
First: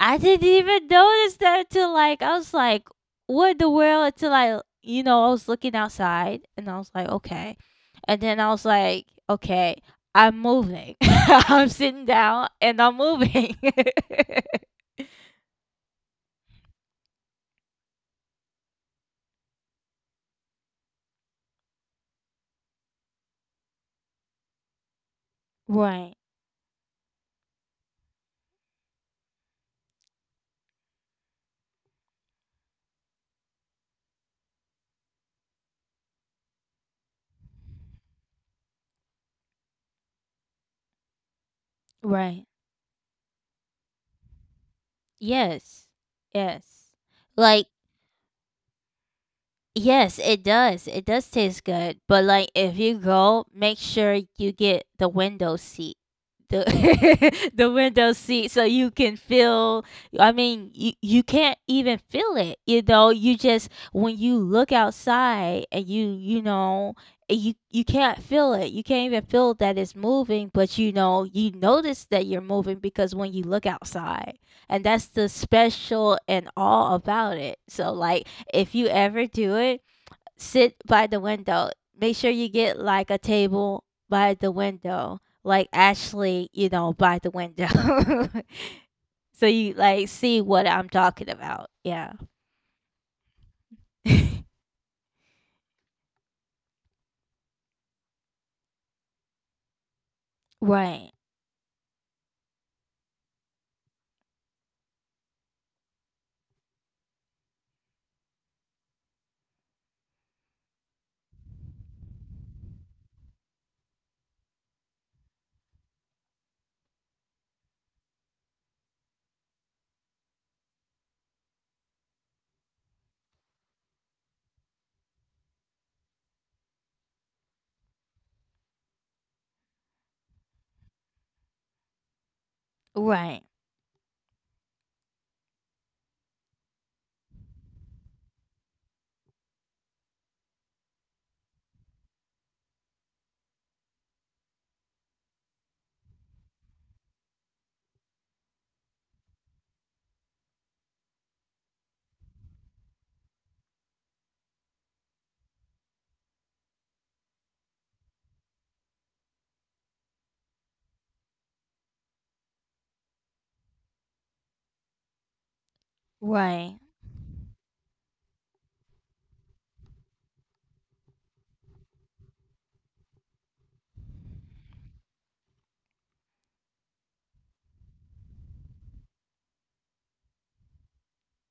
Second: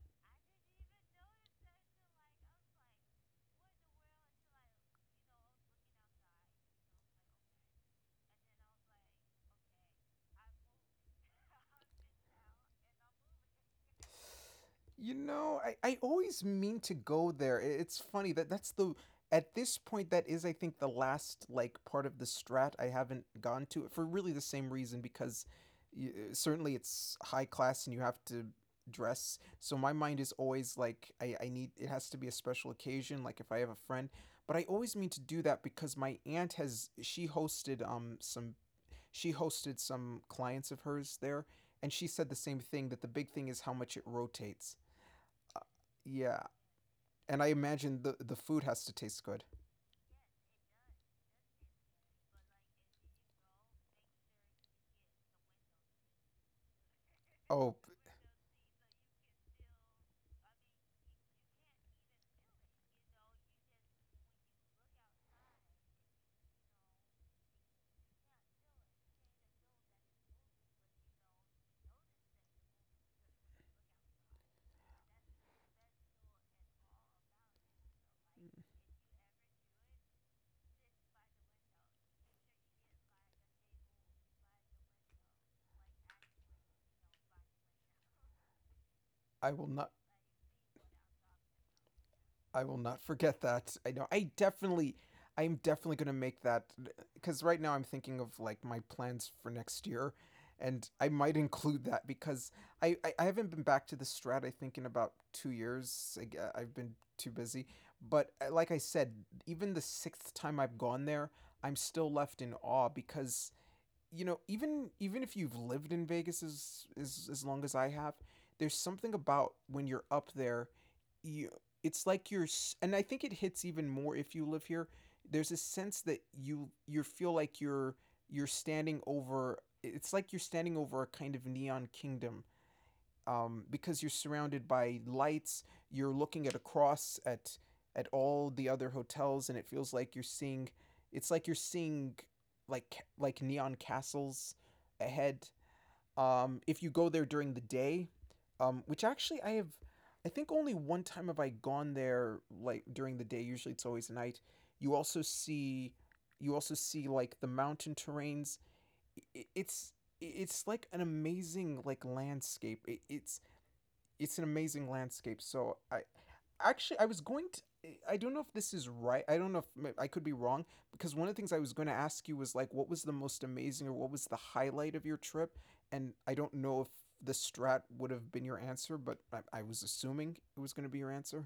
I didn't even notice that until like I was like, what in the world? Until I, you know, I was looking outside and I was like, okay. And then I was like, okay, I'm moving. [LAUGHS] I'm sitting down and I'm moving. [LAUGHS]
You know, I always mean to go there. It's funny that that's the at this point that is, I think, the last like part of the Strat I haven't gone to, for really the same reason, because
Right,
certainly it's high class and you have to dress. So my mind is always like, I need, it has to be a special occasion, like if I have a friend. But I always mean to do that because my aunt has, she hosted some clients of hers there, and she said the
right.
same thing, that the big thing is how much it rotates.
Yes,
Yeah,
yes.
and I
Like,
imagine the food has to taste good.
yes, it does. It does taste good. But like if you go, make sure you get the window seat. The [LAUGHS] the
Oh,
window seat so you can feel, I mean, you can't even feel it. You know, you just when you look outside and you know, you can't feel it. You can't even feel that it's moving, but you know, you notice that you're moving because when you look outside. And that's the special and all about it. So, like, if you ever do it, sit by the window. Make sure you get like a table by the window, like Ashley, you know, by the window. [LAUGHS] so
I will
you
not.
like see what I'm talking about. Yeah.
I will not forget that. I know. I
[LAUGHS]
definitely. I am definitely gonna make that, because right now I'm thinking of like my plans for next year, and I
right.
might include that because I haven't been back to the Strat, I think, in about 2 years. I've been too busy. But like I said, even the sixth time I've gone there, I'm still left in awe, because, you know, even if you've lived in Vegas as as long as I have, there's something about when you're up there, you it's like you're and I think it hits even more if you live here. There's a sense that you feel like you're standing over it's like you're standing over a kind of neon kingdom,
Right.
because you're surrounded by lights. You're looking at, across at all the other hotels, and it feels like you're seeing. It's like you're seeing like neon castles ahead. If you go there during the day, which actually I have, I think only one time have I gone there like during the day. Usually it's always night. You also see, you also see like the mountain terrains. It's it's like an amazing like landscape. It's an amazing landscape. So I,
Right.
actually I was going to, I don't know if this is right, I don't know if I could be wrong, because one of the things I was going to ask you was like, what was the most amazing or what was the highlight of your trip, and I don't know if the Strat would have been your answer, but I was assuming it was going to be your answer.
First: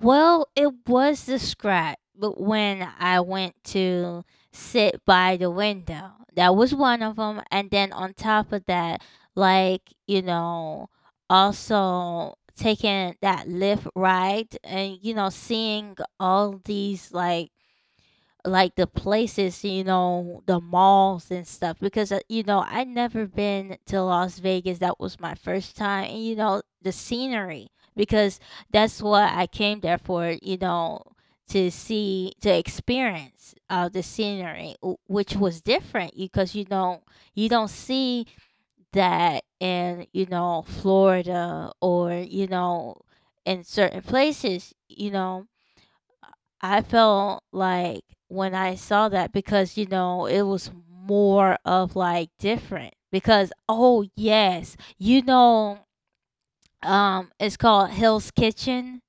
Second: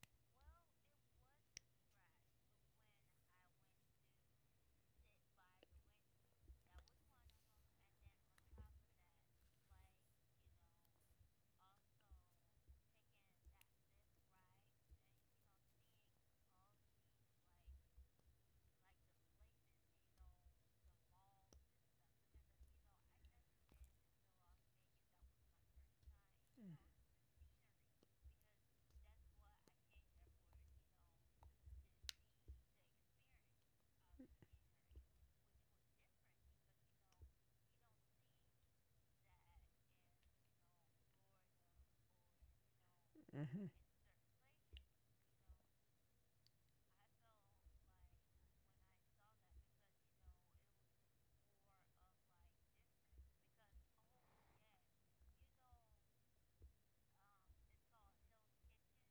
Well, it was the scratch, but when I went to sit by the window, that was one of them. And then on top of that, like, you know, also taking that lift ride and, you know, seeing all these, like the places, you know, the malls and stuff because you know, I never been to Las Vegas. That was my first time. And you know, the scenery because that's what I came there for, you know, to see to experience the scenery w- which was different because you don't see that in, you know, Florida or, you know, in
Mm-hmm.
certain places, you know I felt like when I saw that because, you know, it was more of like different because oh yes, you know, it's called Hill's Kitchen.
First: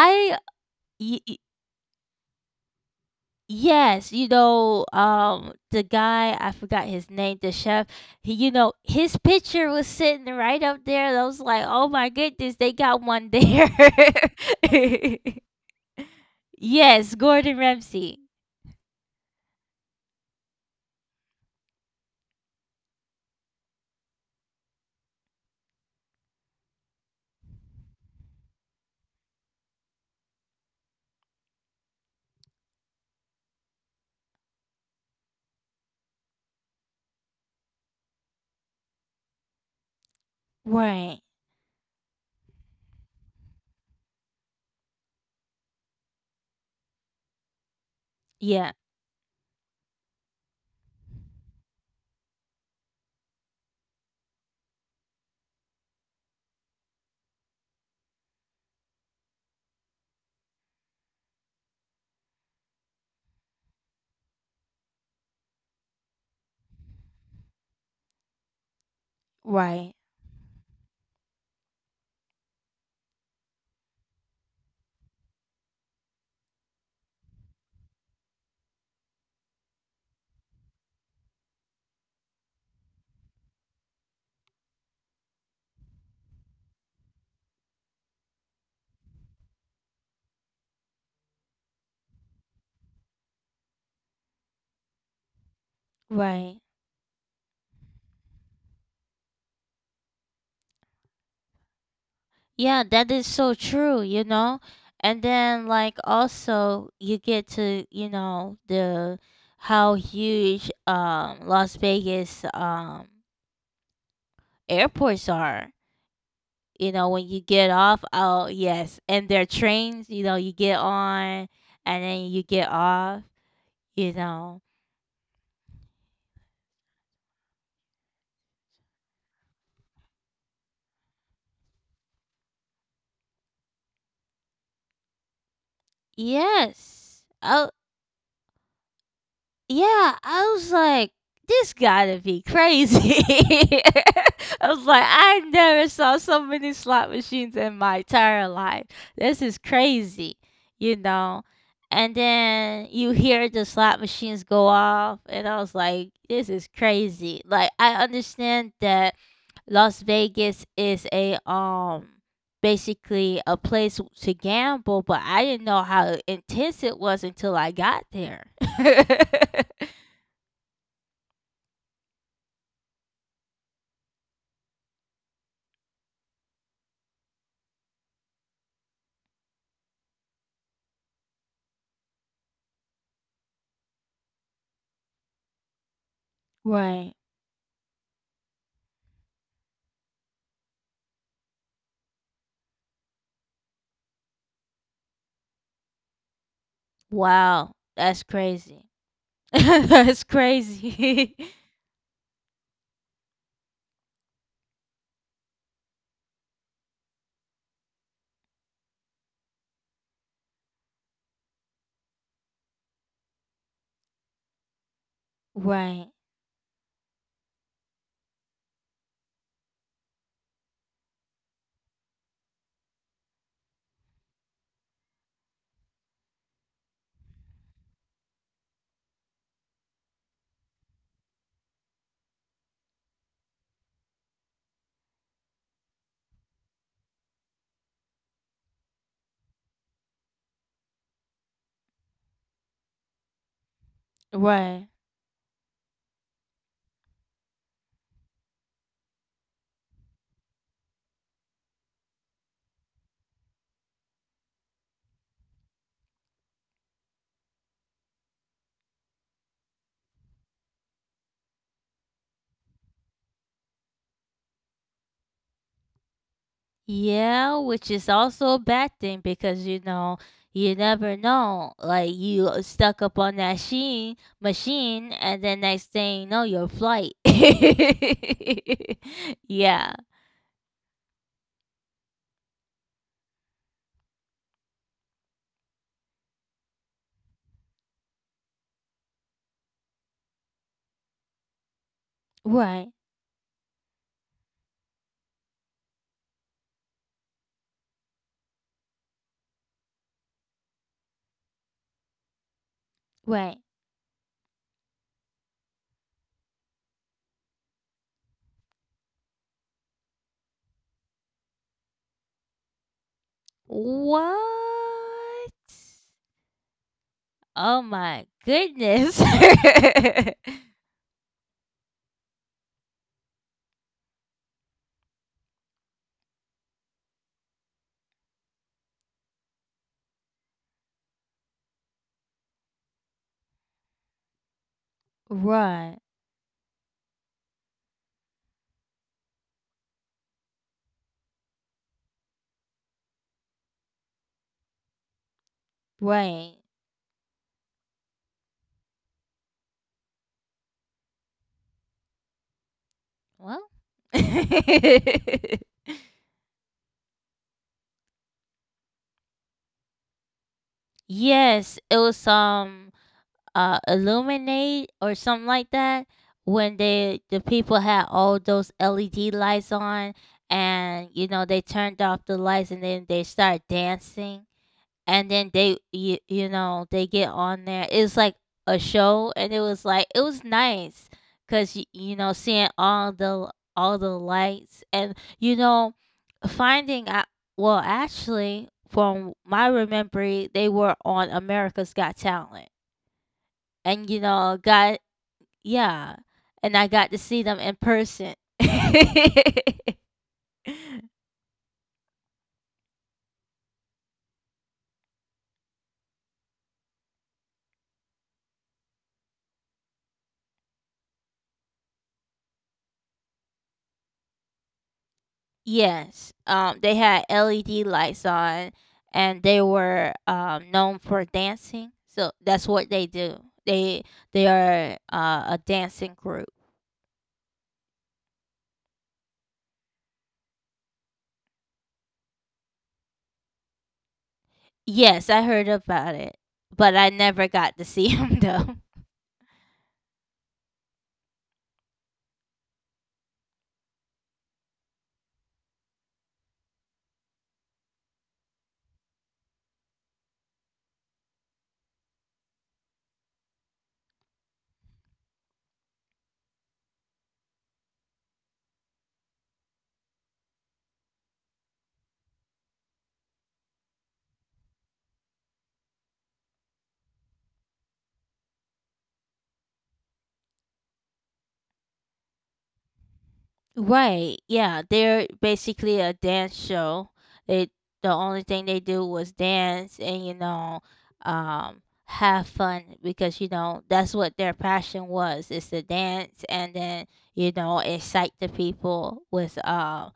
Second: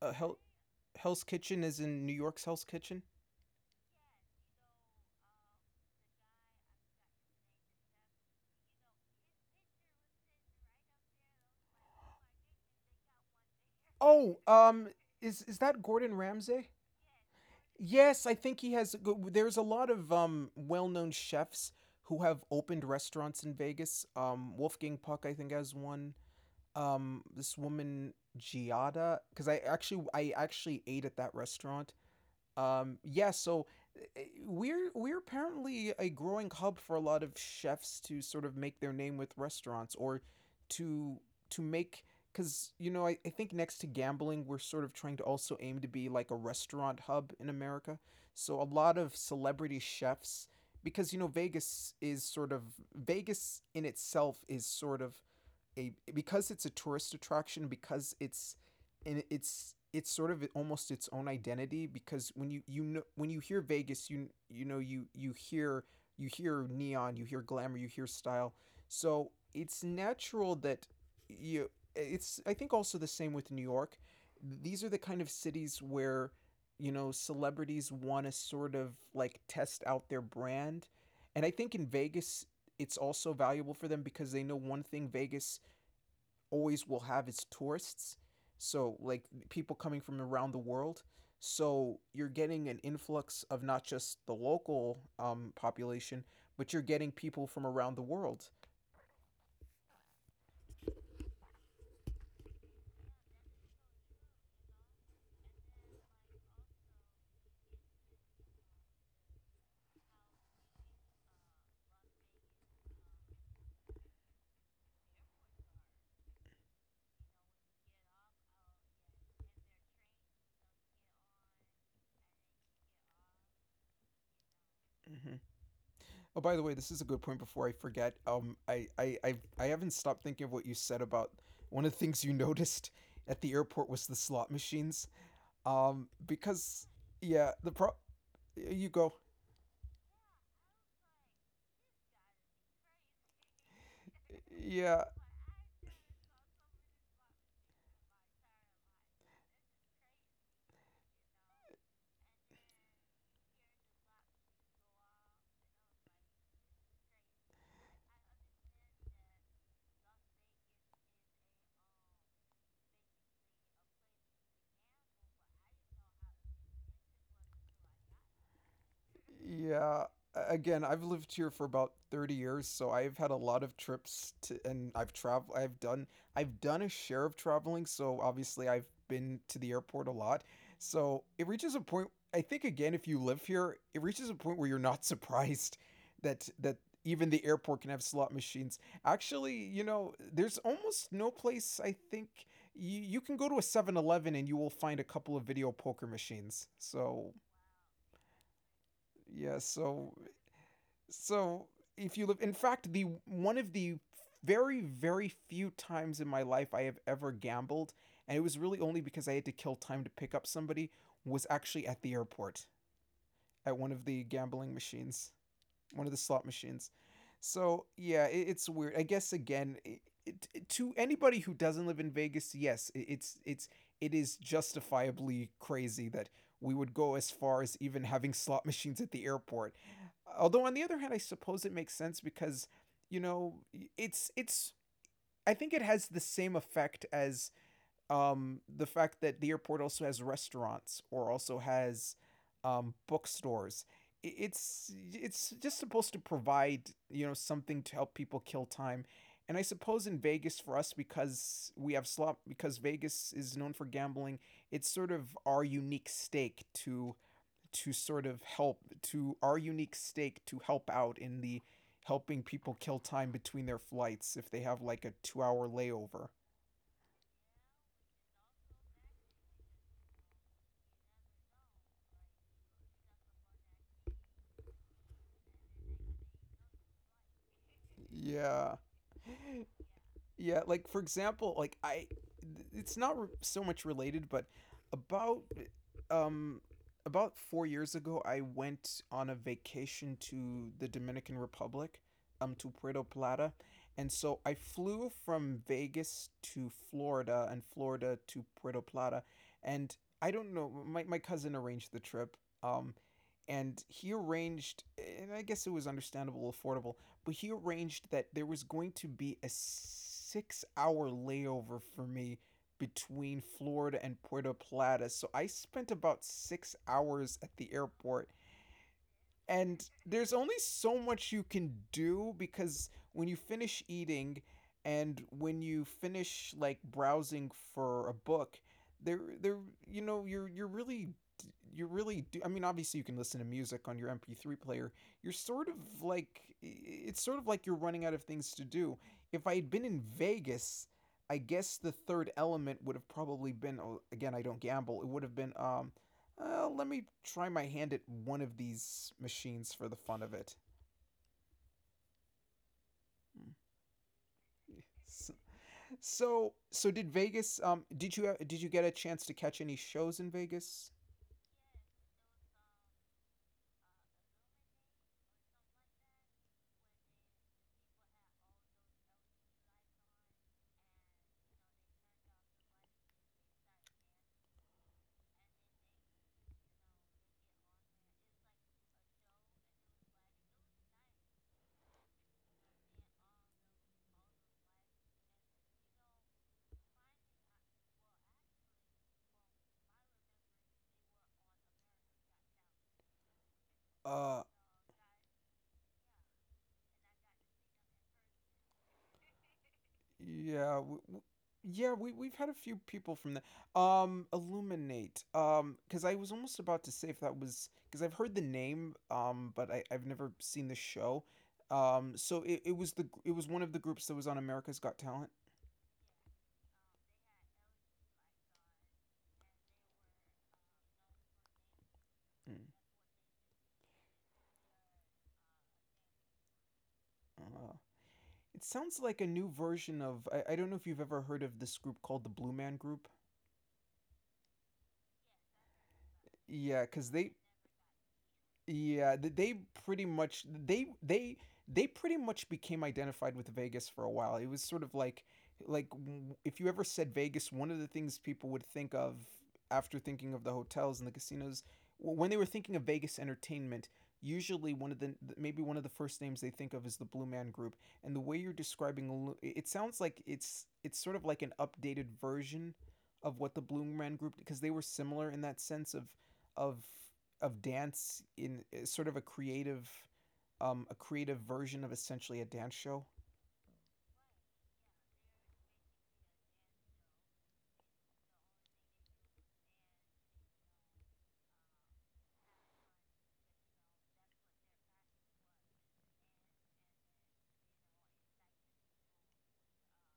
Uh, Hell,
y-
Hell's
y-
Kitchen is in New York's Hell's Kitchen.
yes, you know, the guy, I forgot his name, the chef, he, you know, his picture was sitting right up there. And I was like, "Oh my goodness, they got one there."
Oh,
[LAUGHS]
is that Gordon Ramsay?
Yes, Gordon Ramsay.
Yes, I think he has. There's a lot of well-known chefs who have opened restaurants in Vegas. Wolfgang Puck, I think, has one. This woman Giada, because I actually ate at that restaurant, yeah, so we're apparently a growing hub for a lot of chefs to sort of make their name with restaurants, or to
Right.
make, because you know, I think next to gambling we're sort of trying to also aim to be like a restaurant hub in America. So a
Yeah.
lot of celebrity chefs, because you know, Vegas in itself is sort of a, because it's a tourist attraction, because it's sort of almost its own identity, because when you know, when you hear Vegas, you you hear neon, you hear glamour, you hear style. So it's
Right,
natural that you it's, I think, also the same with New York. These are the kind of cities where, you know, celebrities want to sort of like test out their brand, and I think in Vegas it's also valuable for them, because they know one thing, Vegas always will have its tourists. So, like, people coming from around the world. So, you're getting an influx of not just the local population,
right.
but you're getting people from around the world.
Yeah, that is so true, you know? And then like also you get to, you know, the how huge Las Vegas airports are. You know, when you get off, oh yes, and their trains, you know, you get on and then you get off, you know.
Mm-hmm. Oh, by the way, this is a good point before I forget. I haven't stopped thinking of what you said about one of the things you [LAUGHS] noticed at the airport was the slot machines. Um, because,
Yes.
yeah, the
Oh.
pro. You go.
Yeah, I was like, this gotta be crazy. [LAUGHS] I was
Yeah,
like, I never saw so many slot machines in my entire life. This is crazy, you know? And then you hear the slot machines go off, and I was like, this is crazy. Like, I understand that Las Vegas is a, basically a place to gamble, but I didn't know how intense it was until I got there. [LAUGHS]
Yeah. Again, I've lived here for about 30 years, so I've had a lot of trips to, and I've traveled, I've done a share of traveling, so obviously I've been to the airport a lot. So, it reaches a point, I think, again, if you live here, it reaches a point where you're not [LAUGHS] surprised that
Right.
even the airport can have slot machines. Actually, you know, there's almost no place, I think, you can go to a 7-Eleven and you will find a couple of video poker machines. So,
Wow. That's crazy. [LAUGHS]
yeah,
That's
so
crazy.
so if you live, in fact, the one of the very very few times in my life I have ever gambled, and it was really only because I had to kill time to pick up somebody, was actually at the airport, at one of the gambling machines,
[LAUGHS] right.
one of the slot machines. So yeah, it's weird. I guess again, to anybody who doesn't live in Vegas, yes, it's it is justifiably crazy that we would go as far as even having slot [LAUGHS] machines at the airport. Although on the other hand, I suppose it makes sense because, you know, it's I think it has the same effect as the fact that the airport also has restaurants or also has bookstores.
Right.
It's just supposed to provide, you know, something to help people kill time, and I suppose in Vegas for us, because we have slot, because Vegas is known for gambling, it's sort of our unique stake to sort of help to our unique stake to help out in the helping people kill time between their flights if they have like a 2 hour layover.
Yeah, which is also a bad thing because you know you never know. Like you stuck up on that sheen machine, and then next thing you know, your flight. [LAUGHS]
Yeah.
yeah.
Yeah, like for example, it's not re- so much related, but about um about 4 years ago, I went on a vacation to the Dominican Republic, to
Right.
Puerto Plata, and so I flew from Vegas to Florida and Florida to Puerto Plata, and I don't know, my cousin arranged the trip, um,
Right.
and he arranged, and I guess it was understandable, affordable, but he arranged that there was going to be a 6 hour layover for me between Florida and Puerto Plata. So I
What?
spent about 6 hours at the
Oh my
airport,
goodness.
and there's only so much you can do, because when you finish eating and when you finish like browsing for a book, there, you know, you're really, I mean obviously you can listen to music on your MP3 player.
[LAUGHS]
You're sort of
right.
like, you're running out of things to do. If I had been in Vegas, I guess the third element would have probably been, oh, again I don't gamble, it would have been
Right.
let me try my hand at one of these machines for the fun of it.
Well. [LAUGHS]
So, so did Vegas? Did you get a chance to catch any shows in Vegas?
yes, it was illuminate or something like that when they the people had all those LED lights on and you know they turned off the lights and then they started dancing and then they you know they get on there it's like a show and it was like it was nice because you know seeing all the lights and you know finding out well actually from my remembering they were on America's Got Talent and you
Uh,
know got yeah and I got to see them in person. [LAUGHS]
yeah, yeah, we we've had a few people from the Illuminate. Because I was almost about to say if that was, because I've heard the name, but I've never seen the show. So it was the it was one of the groups that was on America's Got Talent.
Yes, they had LED lights on, and they were known for dancing. So
Mm.
that's what they do. They they are a dancing group.
Uh, It sounds like a new version of. I don't know if you've ever heard of this group called the Blue Man Group.
Yes, I heard about it,
Yeah,
but I
because they
never got to see [LAUGHS] them though.
Yeah, th- they pretty much they they they pretty much became identified with Vegas for a while. It was sort of like if you ever said Vegas, one of the things people would think of after thinking of the hotels and the casinos when they were thinking of Vegas entertainment, usually one of the th- maybe one of the first names they think of is the Blue Man Group. And the way you're describing it sounds like it's sort of like an updated version of what the Blue Man Group because they were similar in that sense of of dance in sort of a creative version of essentially a dance show.
Right. Yeah, they're basically a dance show. They the only thing they do was dance and you know, have fun because you know that's what their passion was. It's to dance and then you know excite the people with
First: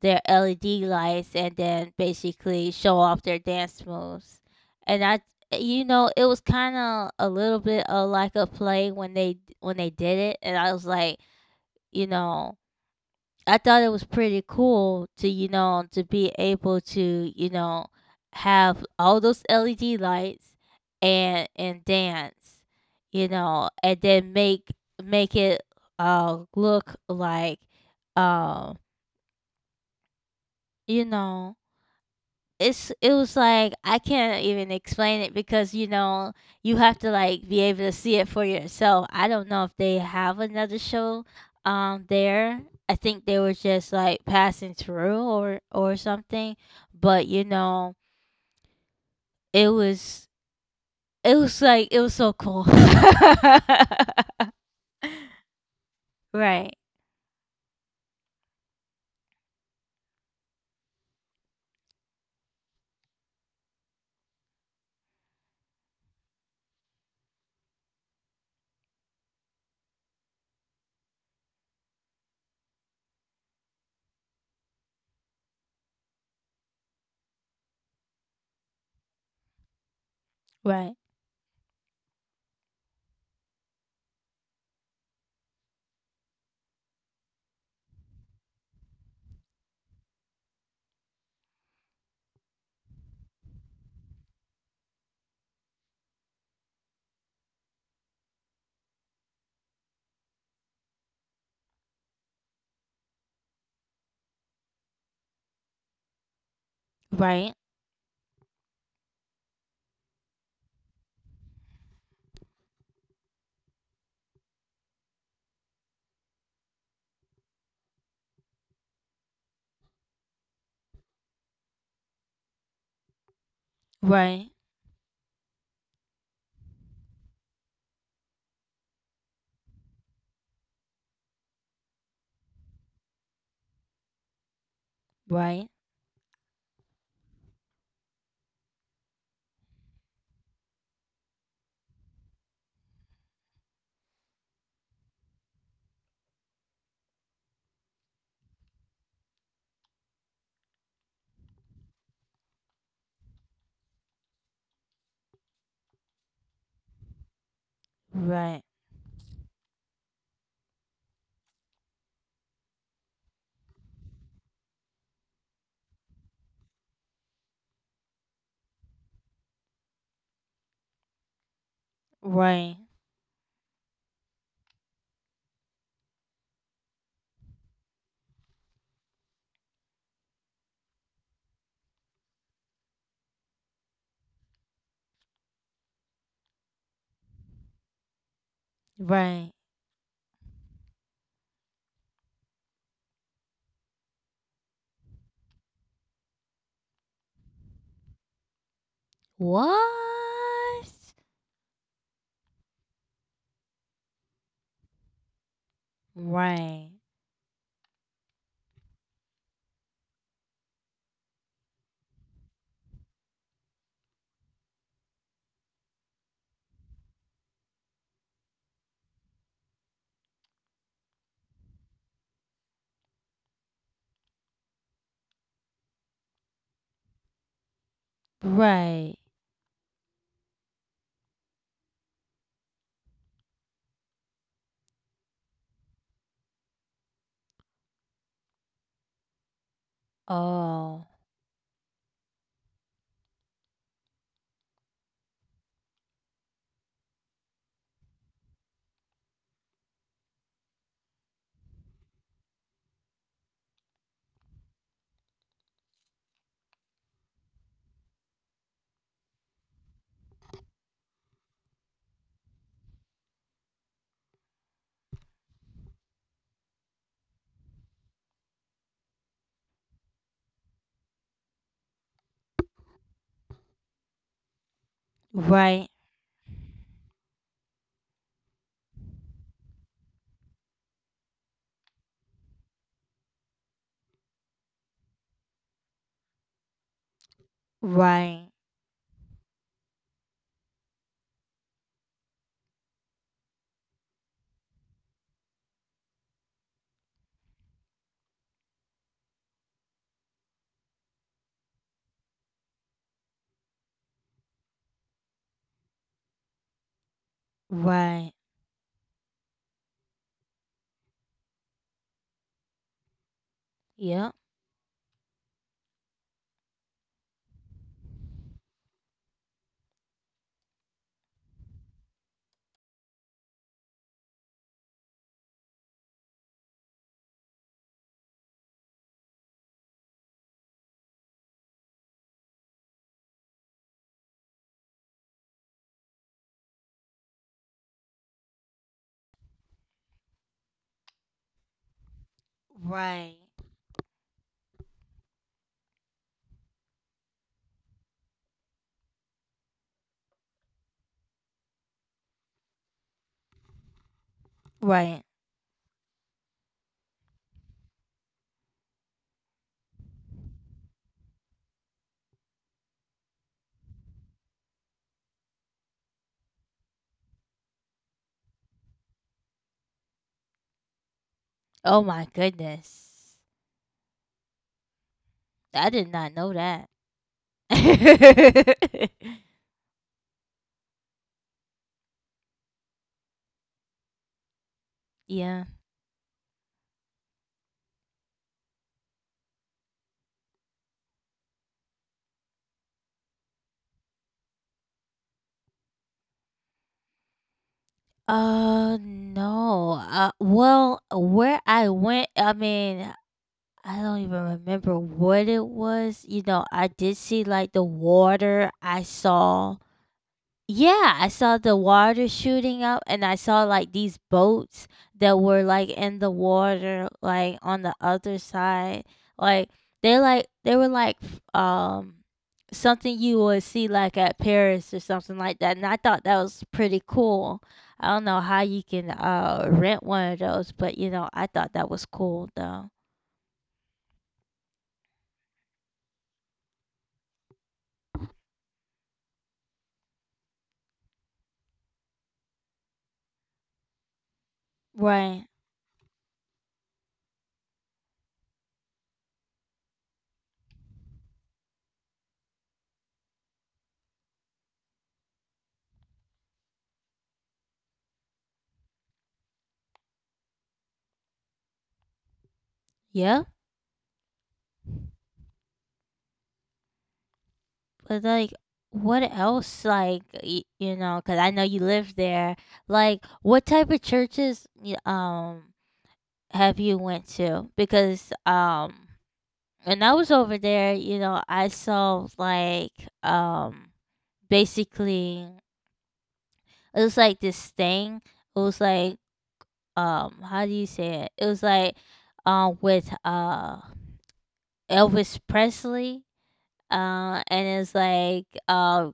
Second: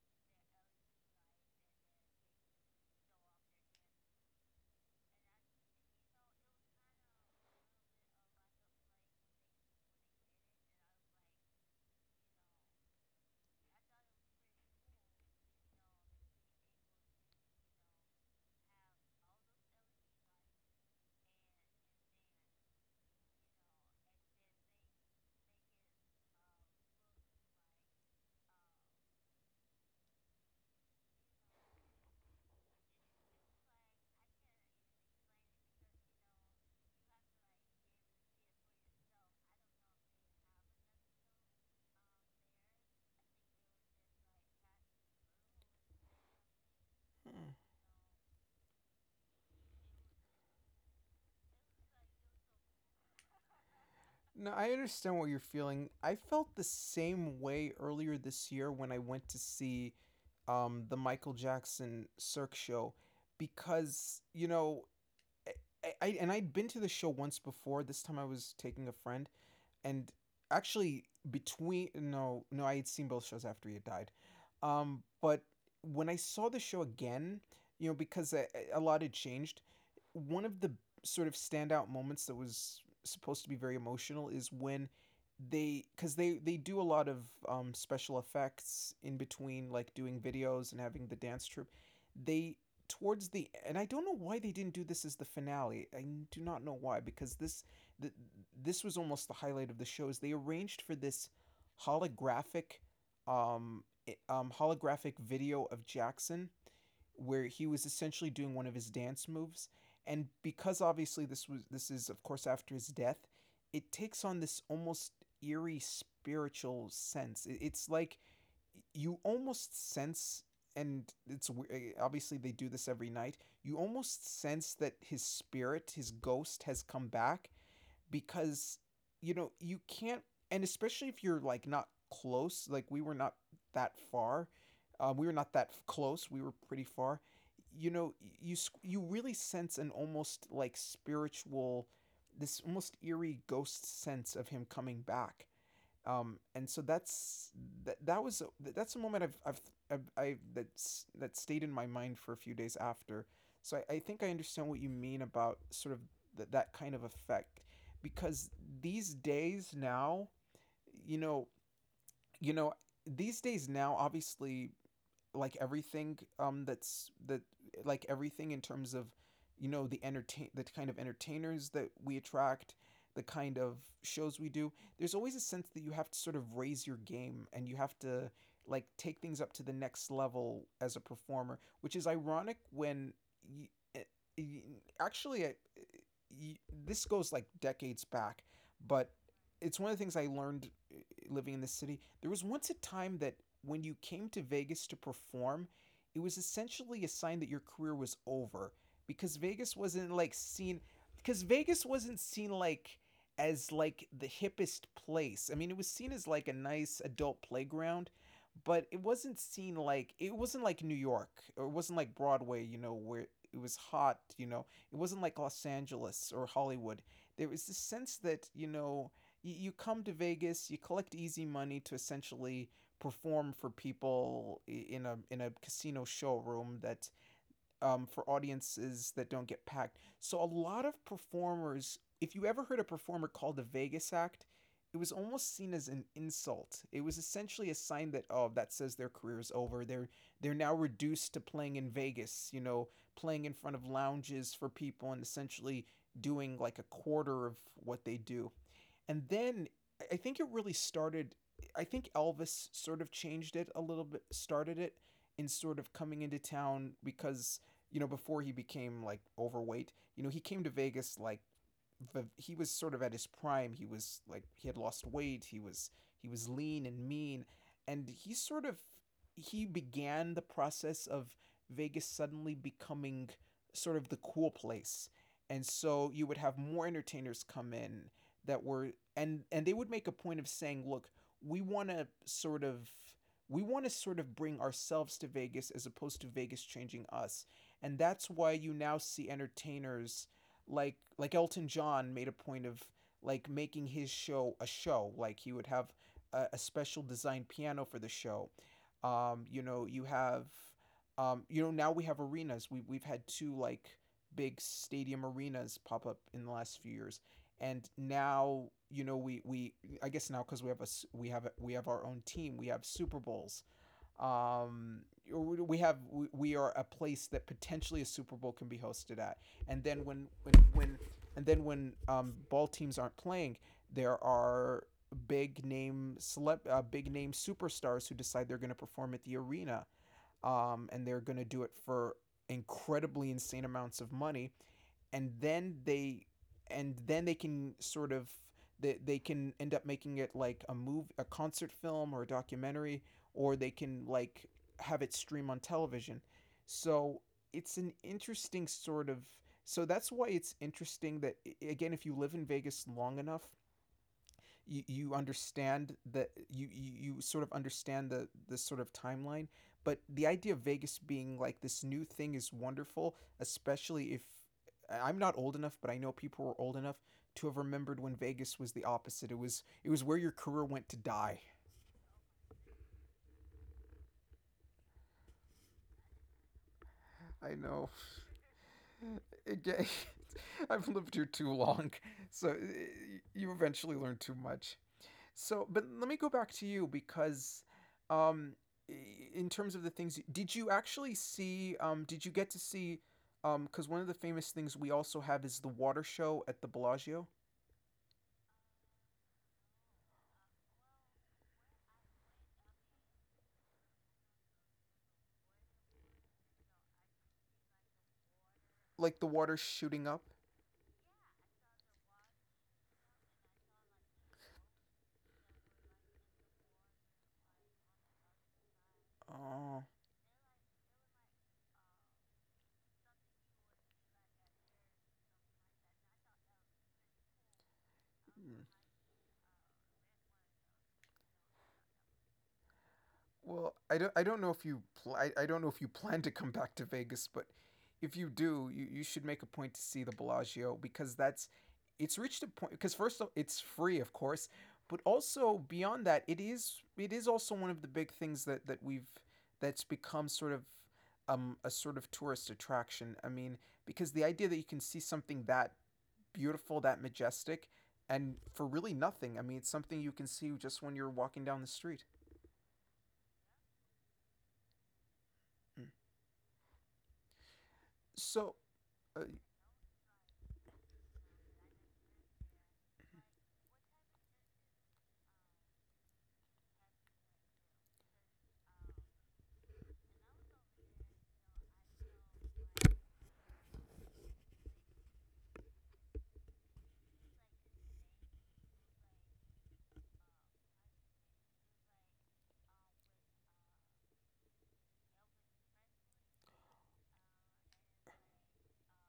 their LED lights and then basically show off their dance moves. And I, you know, it was kind of a little bit of like a play when they did it, and I was like, you know. I thought it was pretty cool to, you know, to be able to, you know, have all those LED lights and dance, you know, and then make it look like um, you know, it's it was like I can't even explain it because you know you have to like be able to see it for yourself. I don't know if they have another show there. I think they were just like passing through or something, but
Hmm.
you know it was it was like it was so cool. [LAUGHS] right,
No, I understand what you're feeling. I felt the
right,
same way earlier this year when I went to see the Michael Jackson Cirque show because, you know, eh, I and I'd been to the show once before. This time I was taking a friend and actually between no, I had seen both shows after he had died, but when I saw the show again, you know, because a lot had changed. One of the sort of standout moments that was supposed to be very emotional is when they because they do a lot of special effects in between, like doing videos and having the dance troupe, they towards the — and I don't know why they didn't do this as the finale, I do not know why, because th- this was almost the highlight of the show is they arranged for this holographic um, holographic video of Jackson, where
right,
he was essentially doing one of his dance moves. And because obviously this was — this is of course after his death, it takes on this almost eerie spiritual sense. It's like you almost sense — and it's obviously they do this every night — you almost
right,
sense that his spirit, his ghost has come back because, you know, you can't. And especially if you're like not close, like we were not that far, we were not
right,
that close, we were pretty far. You know, you you really sense an almost like spiritual, this almost eerie ghost sense of him coming back. And so that's — that, that was that's a moment I've I that's — that stayed in my mind for a few days after. So I think I understand what you mean about sort of that kind of effect because
right,
these days now, you know you know, these days now obviously, like everything um that's that like everything in terms of, you know, the kind of entertainers that we
right,
attract, the kind of shows we do, there's always a sense that you have to sort of raise your game and you have to like take things up to the next level as a performer, which is ironic when y- eh, y- actually you, this goes like decades back. But
right.
it's one of the things I learned living in the city. There was once a time that when you came to Vegas to perform, it was essentially a sign that your career was over because
What?
Vegas wasn't like seen because Vegas wasn't seen like as like the hippest place. I mean, it was seen as like a
Right.
nice adult playground, but it wasn't seen like — it wasn't like New York or it wasn't like Broadway, you know, where it was hot, you know. It wasn't like Los Angeles or Hollywood. There was this sense that, you know, come to Vegas, you collect easy money to essentially perform for people in a casino showroom that for audiences
Right.
that don't get packed. So a lot of performers, if you ever heard a performer called the Vegas act, it was almost seen as an insult. It was essentially a sign that, oh, that says their career is over. They're now
Oh.
reduced to playing in Vegas, you know, playing in front of lounges for people and essentially doing like a quarter of what they do. And then think it really started. I think Elvis sort of changed it a little bit, started it in sort of coming into town because, you know, before he became like overweight, you know, he came to Vegas like he was sort of at his prime. He was like he had lost weight. He was lean and mean, and he began the process of Vegas suddenly becoming sort of the cool place. And
Right.
so you would have more entertainers come in that were and they would make a point of saying, look, we want to sort of we want to sort of bring ourselves to Vegas as opposed to Vegas changing us. And that's
Right.
why you now see entertainers like Elton John made a point of like making his show a show. Like he would have a special designed piano for the show. You know, you have you know, now we have arenas. We've had two like big stadium arenas pop up in the last few years and
Right.
now, you know, we I guess now because we have our own team, we have Super Bowls.
Yep.
Um, we are a place that potentially a Super Bowl can be hosted at, and then when and then when ball teams aren't playing, there are big name superstars who decide they're going to perform at the arena, and they're going to do it for incredibly insane amounts of money. And then they can sort of — they can end up making it like a concert film or a documentary,
Right.
or they can like have it stream on television. So it's an interesting sort of — so that's why it's interesting that, again, if you live in Vegas long enough, you
Right.
understand that you sort of understand the this sort of timeline. But the idea of Vegas being like this new thing is wonderful, especially if — I'm not old enough, but I know people were old enough to have remembered when Vegas was the opposite. It was — it was where your career went to die.
Oh my goodness. I did not know that.
I know.
[LAUGHS]
Again, [LAUGHS] I've lived here too long, so you eventually learn too much.
yeah.
So, but let me go back to you because, um, in terms of the things, did you actually see? Did you get to see? Because one of the famous things we also have is the water show at the Bellagio,
Uh, no. Well, where I went, I mean, I don't even remember what it was. You know, I did see like the water. I
like the water
saw
shooting up.
yeah, I saw the water shooting up and I saw like these boats that were like in the water like on the other side. Like
Oh,
like they were like f- something you would see like at Paris or something like that. And I thought that was pretty cool. I don't know how you can rent one of those, but you know, I thought that was cool though.
well, I don't know if you I don't know if you plan to come back to Vegas, but if you do, you should make a point to see the Bellagio because that's — it's reached a point because first of it's free, of course, but
Right.
also beyond that, it is also one of the big things that we've — that's become sort of a sort of tourist attraction. I mean, because the idea that you can see something that beautiful, that majestic, and for really nothing. I mean, it's something you can see just when you're walking down the street.
Yeah.
Mm.
But like,
So,
what
uh,
else? Like, y- you know, because I know you live there. Like, what type of churches y- have you went to? Because when I was over there, you know, I saw like um basically it was like this thing. It was like how do you say it? It was like with Elvis Presley. And it's like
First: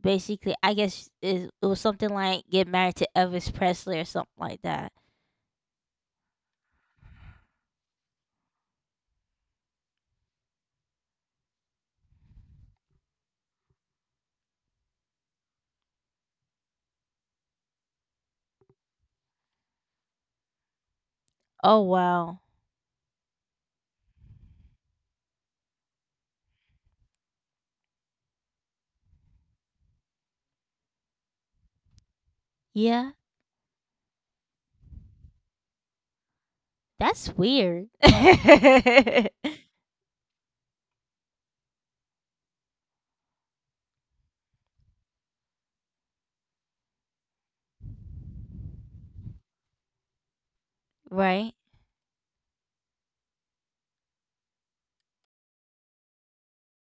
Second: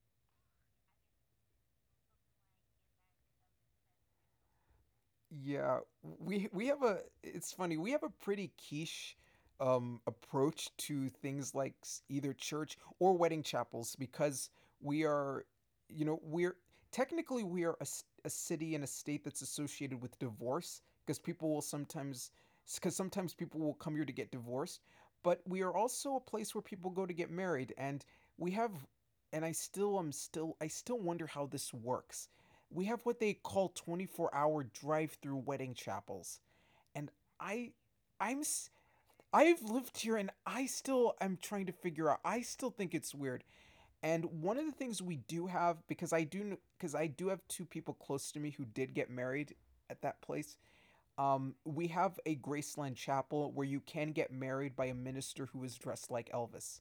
basically I guess it, it was something like get married to Elvis Presley or something like that.
yeah, we have a — it's funny, we have a pretty quiche approach to things like either church or wedding chapels because we are you know, we are a city and a state that's associated with divorce because people will
Oh
sometimes
wow.
because sometimes people will come here to get divorced, but we are also a place where people go to get married. And we have — and I still wonder how this works. We have
Yeah.
what they call 24-hour drive-through wedding chapels. And
That's
i
weird.
i'm i
[LAUGHS]
I've lived here and I still am trying to figure out I still think it's weird. And one of the things we do have, because I do have two people close to me who did get married at that place,
right?
we have a Graceland chapel where you can get married by a minister who is dressed like Elvis.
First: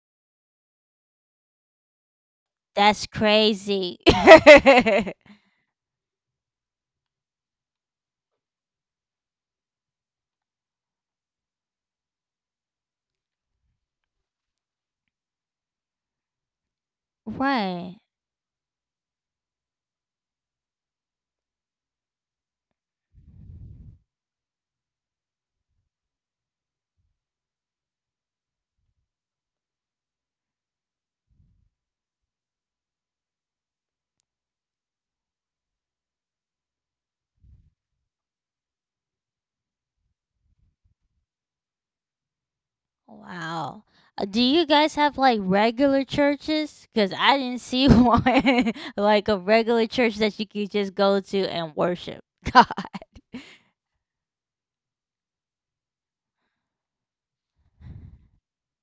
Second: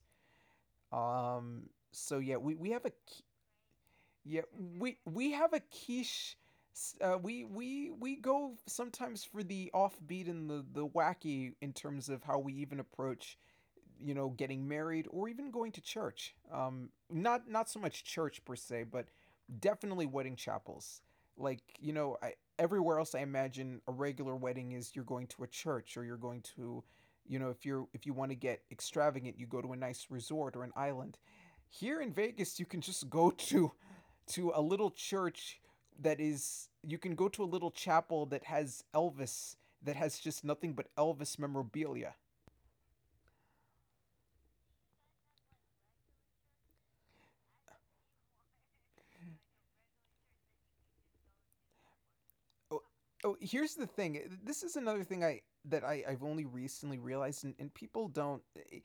So yeah, we have a —
That's crazy.
yeah,
[LAUGHS]
we have a quiche. We go sometimes for the offbeat and the wacky in terms of how we even approach, you know, getting married or even going to church. Not so
right.
much church per se, but definitely wedding chapels. Like everywhere else I imagine a regular wedding is you're going to a church or you're going to, if you're if you want to get extravagant, you go to a nice resort or an island. Here in Vegas, you can just go [LAUGHS] to a little church that is, you can go to a little chapel that has Elvis, that has just nothing but Elvis memorabilia.
Wow. Do you guys have like regular churches? Cuz I didn't see [LAUGHS] one like a regular church that you could just go to and worship God.
Oh,
[LAUGHS]
oh, here's the thing. This is another thing I've only recently realized, and people don't,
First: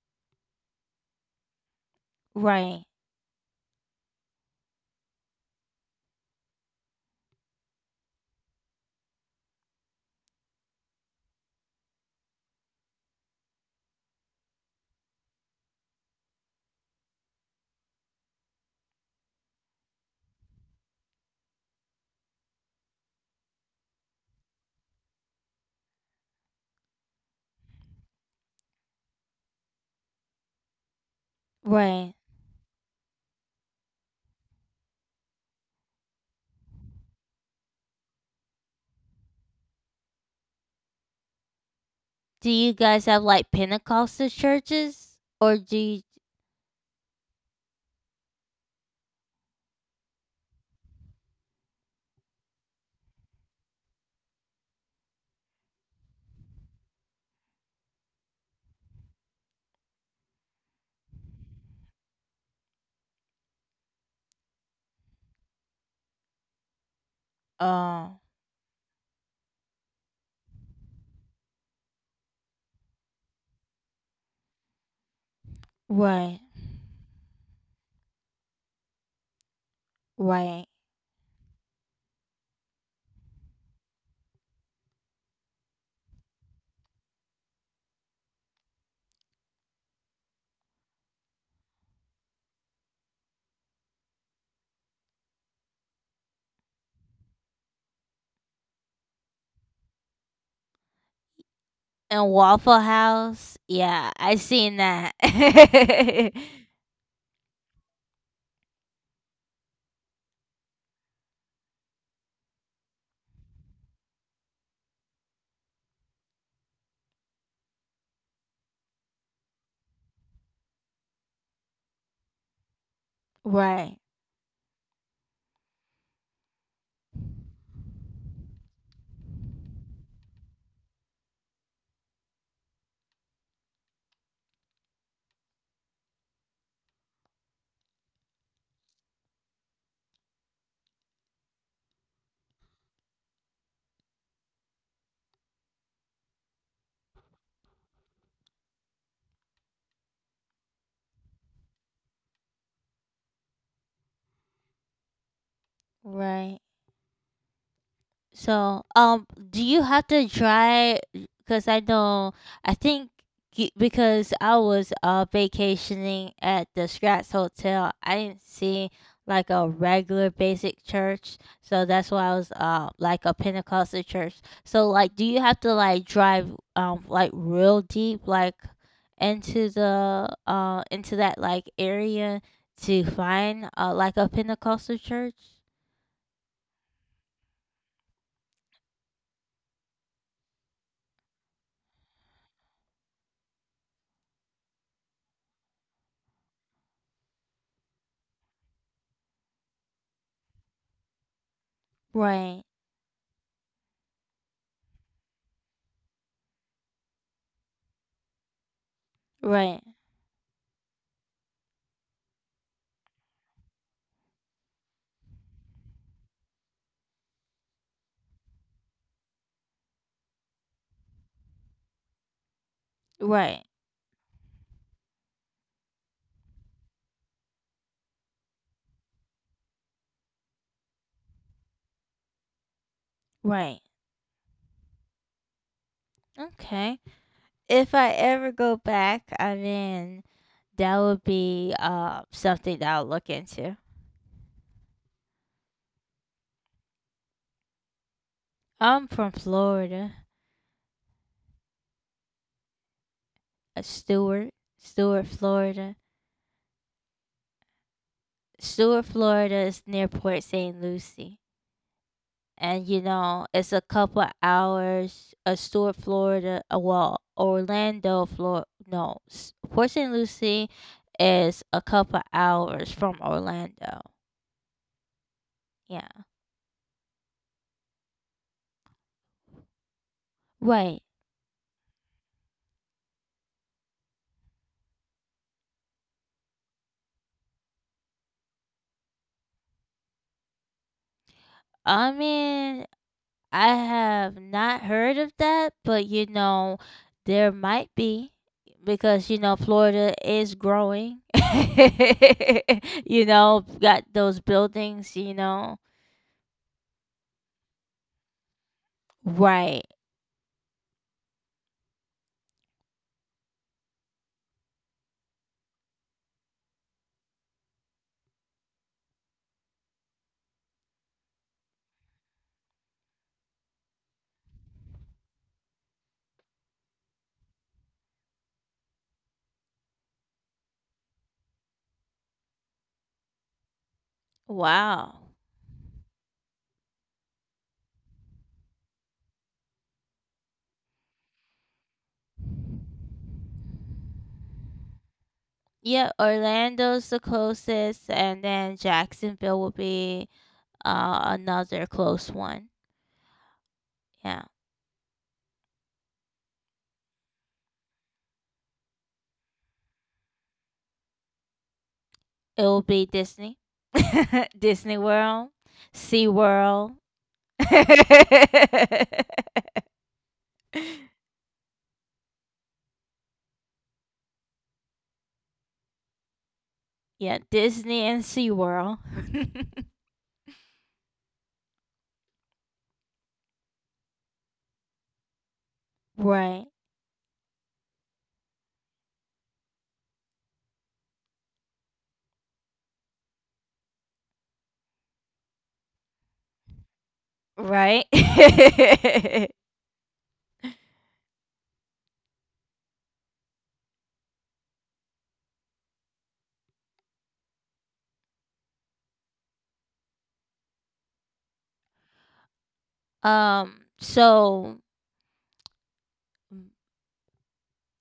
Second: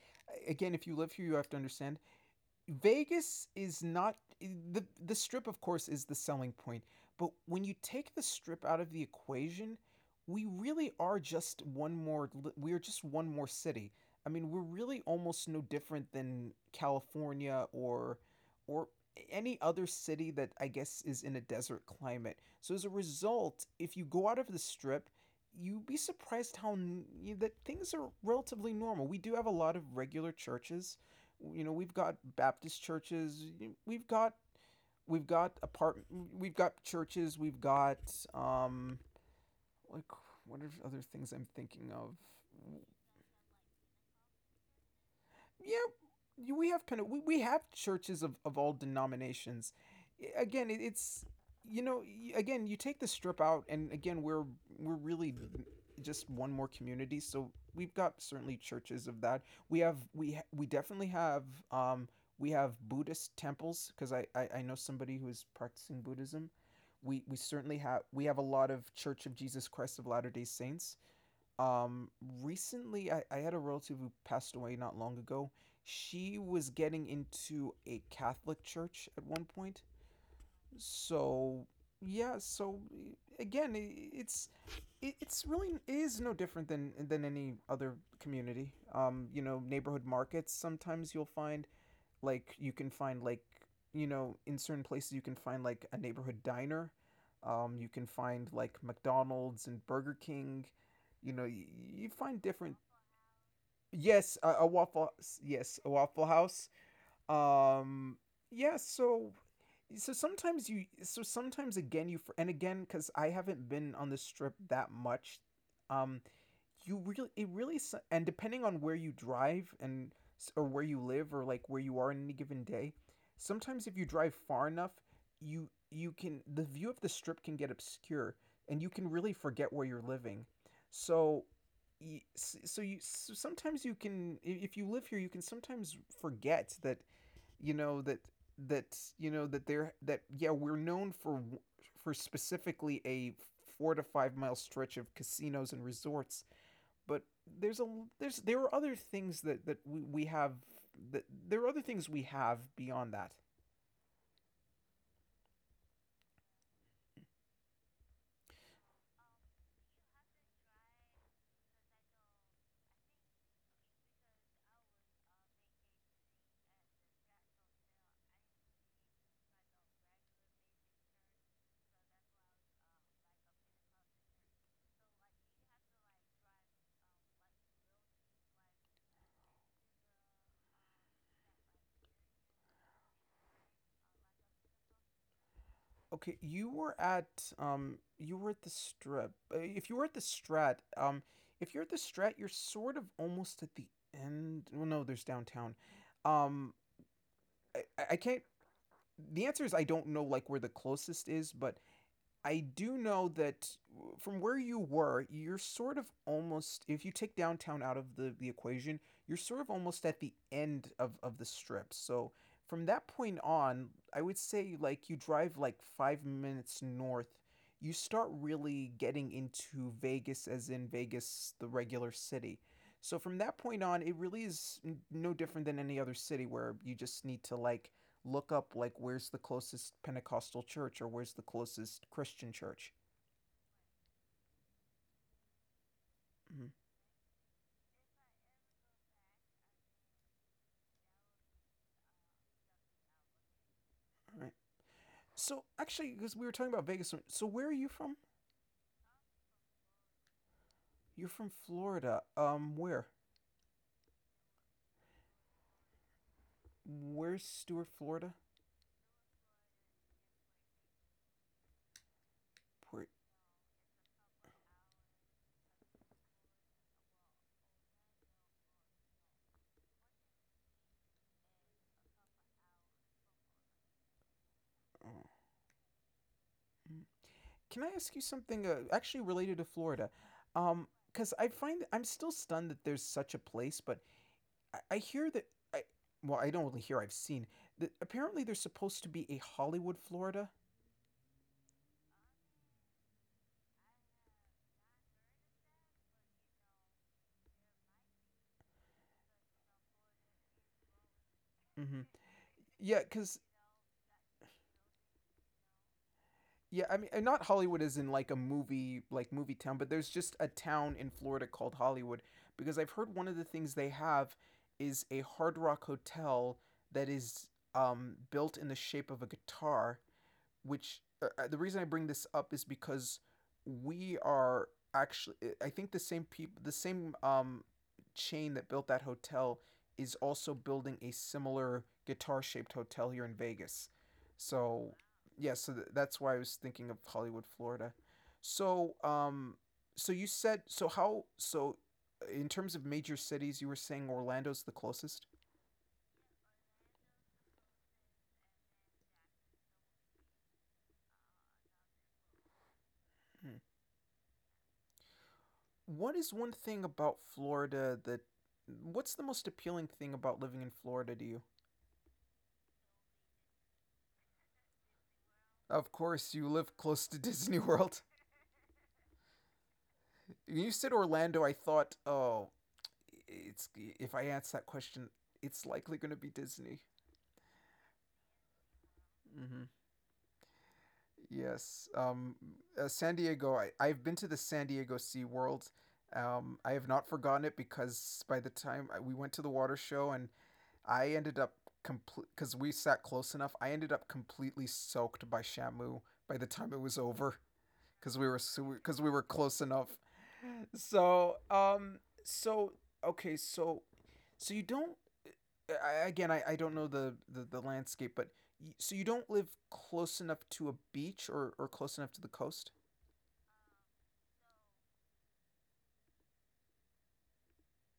again, if you live here you have to understand
Right.
Vegas is not, the strip of course is the selling point, but when you take the strip out of the equation, we really are just one more we are just one more city. I mean, we're really almost no different than California or or any other city that I guess is in a desert climate. So as a result, if you go out of the strip, you'd be surprised how that things are relatively normal. We do have a lot of regular churches. You know, we've
Right.
got Baptist churches, we've got we've got apart. We've got churches, we've got, um like, what are other things I'm thinking of?
Do you guys have like Pentecostal churches or do you?
Yeah, we have churches of all denominations. Again, it's you know, again, you take the strip out, and again, we're really just one more community. So we've got certainly churches of that. We definitely have, um we have Buddhist temples because I know somebody who is practicing Buddhism.
Oh,
We have a lot of Church of Jesus Christ of Latter Day Saints. um, Recently, I had a relative who passed away not long ago. She
right,
was getting into a Catholic church at one point.
right.
So, yeah, it's really it is no different than any other community. You know, neighborhood markets, sometimes you'll find, like, you can find, like, in certain places you can find, like, a neighborhood diner. You can find, like, McDonald's and Burger King. you know you, you
And
find different —
Waffle House. Yeah, I
yes a, a
seen
waffle
that.
yes, a Waffle
[LAUGHS]
House. um yeah, so, so sometimes you so sometimes, again, you and again because I haven't been on the strip that much. um you really It really — and depending on where you drive, and or where you live, or like where you are in any given day, sometimes
right,
if you drive far enough, you can the view of the strip can get obscure and you can really forget where you're living. so so sometimes, you can if you live here, you can sometimes forget that, you know that that you know that there that yeah, we're known for specifically a 4 to 5 mile stretch of casinos and resorts, but there's a there's there are other things that we have, that there are other things we have beyond that.
right. So, do you have to try? Because I know, I think y- because I was vacationing at the Scratch Hotel, I didn't see like a regular basic church, so that's why I was like a Pentecostal church. So, like, do you have to like drive like real deep like into the into that like area to find like a Pentecostal church?
Okay, you were at the strip. If you were at the Strat, if you're at the Strat, you're sort of almost at the end — well, no, there's downtown. um I can't — the answer is, I don't know like where the closest is, but I
Right,
do know that from where you were, you're sort of almost, if you take downtown out of the, equation, you're sort of
right,
almost at the end of, the strip. So from that point on, I would say like you drive like 5 minutes north, you start really getting into Vegas, as in Vegas, the regular city. So from that
right.
point on, it really is no different than any other city, where you just need to, like, look up, like, where's the closest Pentecostal church, or where's the closest Christian church.
Right.
Mm-hmm.
Okay. If I ever go back, I mean, that would be something that I'll look into.
All right. So actually, because we were talking about Vegas, so where are you from?
I'm from Florida,
You're from Florida. Where?
Stewart, Stewart, Florida.
Where's Stuart, Florida?
Stewart, Florida is near Port St. Lucie. And, you
Port.
know, it's a couple hours, Stewart, Florida, well, Orlando, Florida, no, S- Port St. Lucie is a couple hours from Orlando.
Oh.
Yeah.
Can I ask you something, actually related to Florida? Um,
Right.
because I find I'm still stunned that there's such a place, but I hear that I well, I don't really hear — I've seen that apparently there's supposed to be a Hollywood, Florida.
I mean, I have not heard of that, but you know, there might be because you know Florida is growing.
Mm-hmm. Yeah,
[LAUGHS] you
because
know, got those buildings, you know.
Yeah, I mean, and not Hollywood as in, like, a movie, like, movie town,
Right.
but there's just a town in Florida called Hollywood, because I've heard one of the things they have is a Hard Rock Hotel that is, built in the shape of a guitar, which, the reason I bring this up is because we are, actually, I think the same people, the same, chain that built that hotel is also building a similar guitar shaped hotel here in Vegas. So,
Wow.
yeah, that's why I was thinking of Hollywood, Florida. So, so you said so how so in terms of major cities, you were saying Orlando's the closest?
Yeah, Orlando's the closest and then Jacksonville will be another close one.
Hmm.
Yeah.
What is one thing about Florida that what's the most appealing thing about living in Florida to you?
It will be Disney. [LAUGHS] Disney World,
Of course, you live
SeaWorld.
close to Disney World. [LAUGHS] When you said
[LAUGHS]
Orlando, I thought, oh, it's if I ask that question, it's likely going to be Disney.
Yeah, Disney and SeaWorld.
Hmm.
[LAUGHS]
Yes. San Diego, I've been to the San Diego Sea World.
Right.
I have not forgotten it, because by the time we went to the water show, and I ended up because we sat close enough, I ended up completely soaked by Shamu by the time it was over,
Right.
because we were — close
[LAUGHS]
enough. So, so okay so so you don't I don't know the, the landscape, but, so you don't live close enough to a beach, or close enough to the coast.
So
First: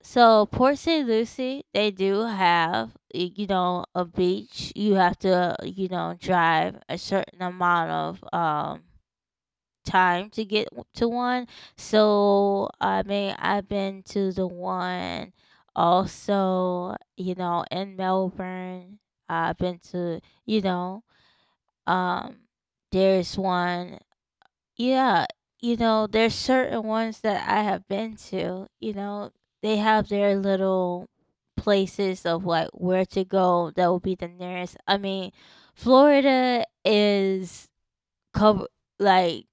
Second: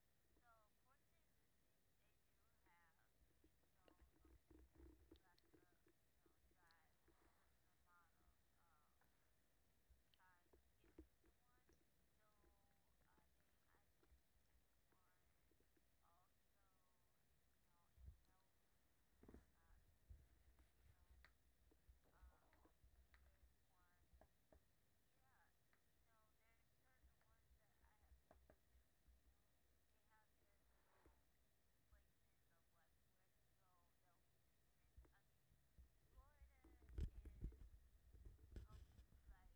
so Port St. Lucie, they do have y- you know a beach. You have to you know drive a certain amount of time to get w- to one. So I mean, I've been to the one also, you know, in Melbourne. I've been to, you know, um, there's one, yeah, you know, there's certain ones that I have been to, you know, they have their little places of like where to go that will be the nearest. I mean, Florida is cover like